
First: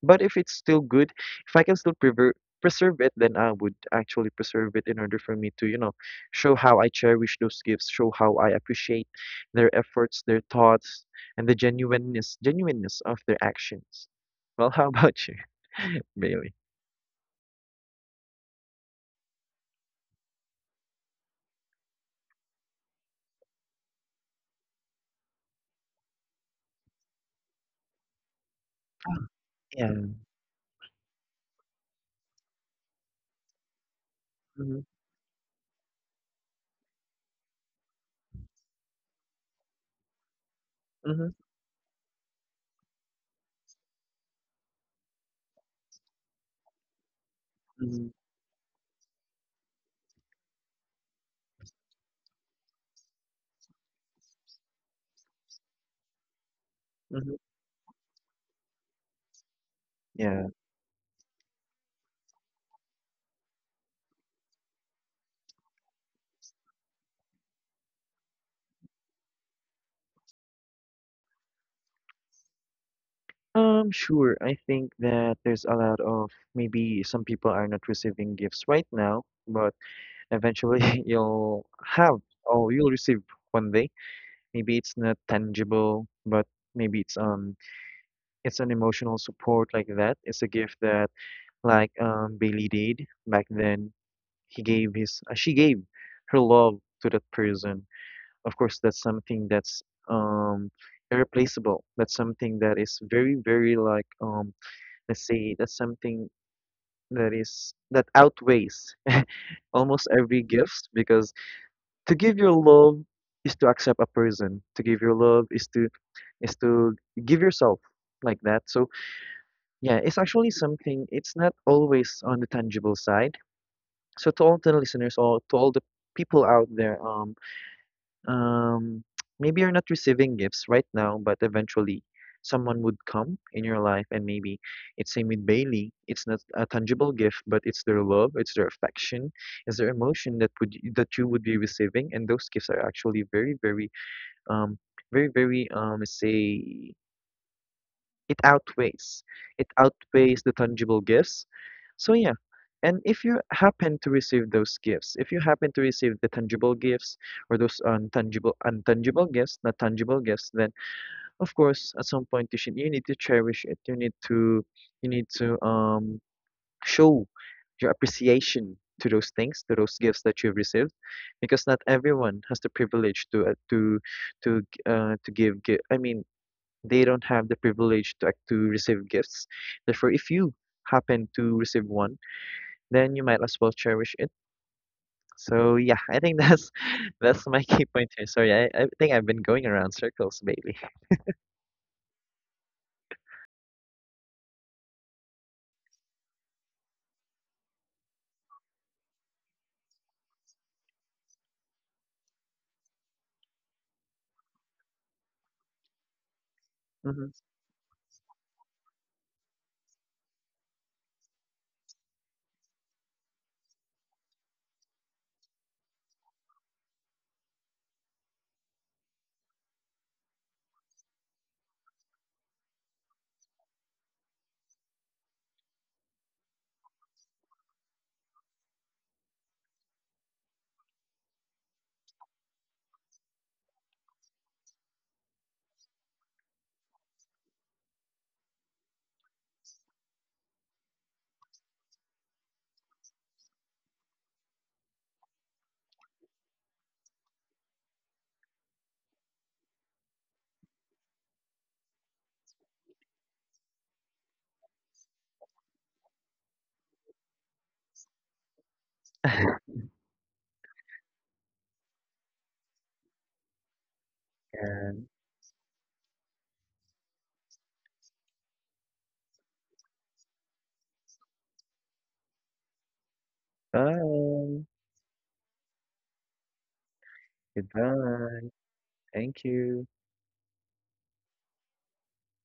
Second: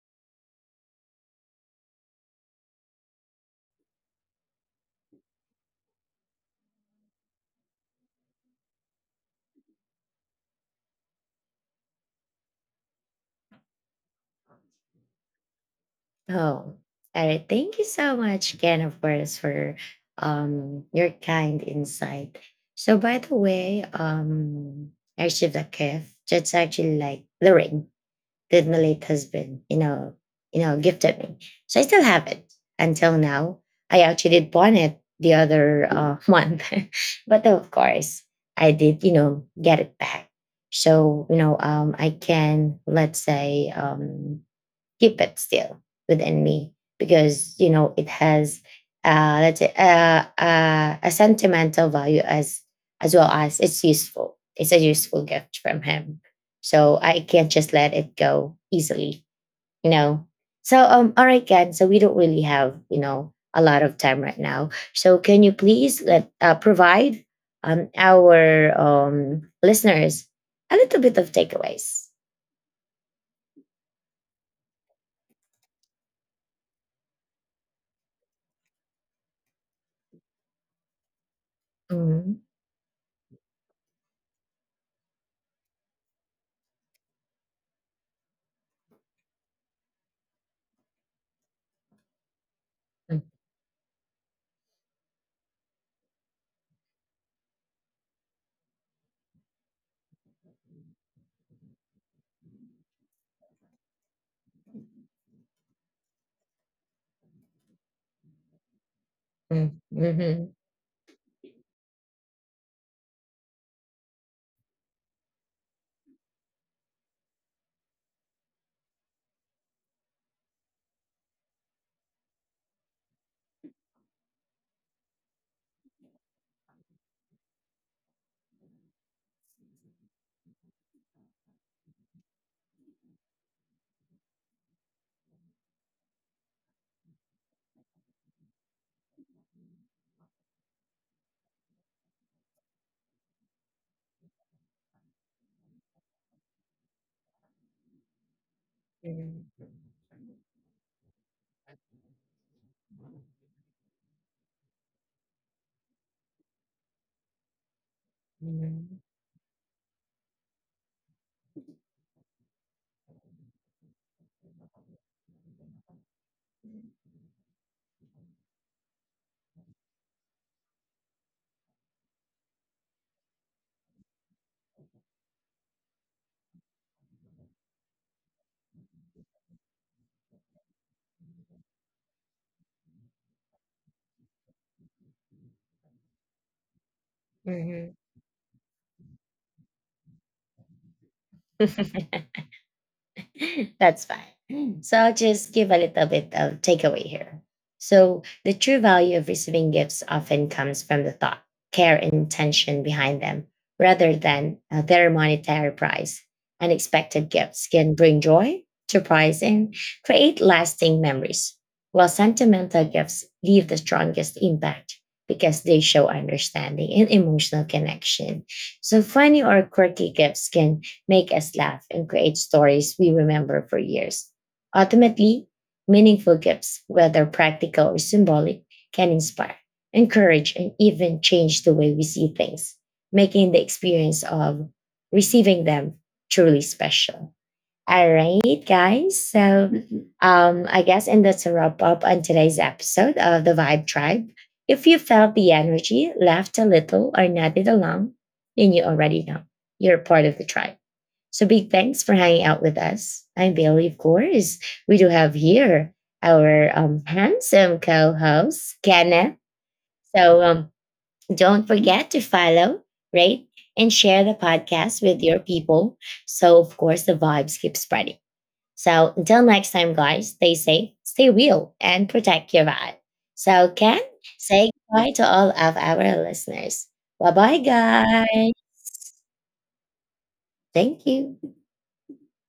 But if it's still good, if I can still prever preserve it, then I would actually preserve it in order for me to, you know, show how I cherish those gifts, show how I appreciate their efforts, their thoughts, and the genuineness of their actions. Well, how about you, Bailey?
Oh, all right. Thank you so much, Ken, of course, for your kind insight. So, by the way, I received a gift. That's actually like the ring that my late husband,
Yeah.
gifted me. So I still have it until now. I actually did pawn
Mm-hmm.
it the other month, but of course, I did, you know, get it back. So,
Mm-hmm.
you know, I can, let's say, keep it still within me, because you know
Mm-hmm.
it has, let's say, a sentimental value as well as it's useful. It's a useful gift from him, so I
Mm-hmm.
can't just let it go easily. You know.
Yeah.
So all right, Ken. So we don't really have, you know, a lot of time right now. So can you please let provide our listeners a little bit of takeaways.
Sure. I think that there's a lot of maybe some people are not receiving gifts right now, but eventually, you'll have
Mm-hmm.
or you'll receive one day. Maybe it's not tangible, but maybe it's an emotional support like that. It's a gift that like Bailey did back then. He gave his she gave her love to that person. Of course, that's something that's um irreplaceable. That's something that is very very like let's say that's something that is that outweighs almost every
Mm-hmm.
gift, because to give your love is to accept a person, to give your love is to is to give yourself like that. So yeah, it's actually something, it's not always on the tangible side. So to all the listeners, or to all the people out there, um maybe you're not receiving gifts right now, but eventually someone would come in your life, and maybe it's same with Bailey, it's not a tangible gift, but it's their love, it's their affection, it's their emotion that would that you would be receiving. And those gifts are actually very very um, very, very, say, it outweighs.
Mm-hmm.
It outweighs the tangible gifts. So yeah, and if you happen to receive those gifts, if you happen to receive the tangible gifts or those
Mhm.
untangible gifts, not tangible gifts, then of course at some point you need to cherish it. You need to show your appreciation to those things, to those gifts that you've received, because not everyone has the privilege to to to give. I mean, they don't have the privilege to to receive gifts. Therefore, if you happen to receive one, then you might as well cherish it. So yeah, I think that's that's my key
Mhm.
point here. Sorry, I think I've been going around circles, Bailey.
That's fine. So I'll just give a little bit of takeaway here. So the true value of receiving gifts often comes from the thought, care, and intention behind them, rather than their monetary price. Unexpected
Hmm.
gifts can bring joy, surprise, and create lasting memories, while sentimental gifts leave the strongest impact because they show understanding and emotional connection. So funny or quirky gifts can make us laugh, and create stories we remember for years. Ultimately, meaningful gifts, whether practical or symbolic, can inspire, encourage, and even change the way we see things, making the experience of receiving them truly special. All right, guys. So, I guess, and that's a wrap up on today's episode of the Vibe Tribe. If you felt the energy, laughed a little, or nodded along, then you already know you're part of the tribe. So big thanks for hanging out with us. I'm Bailey, of course. We do have here our handsome co-host, Kenneth. So don't forget to follow, rate, and share the podcast
And
with your people. So, of course, the vibes keep spreading. So until next time, guys, stay safe, stay real, and protect your vibe. So, Ken,
bye.
say goodbye to all of our listeners. Bye-bye,
Goodbye.
guys.
Thank you.
Thank you.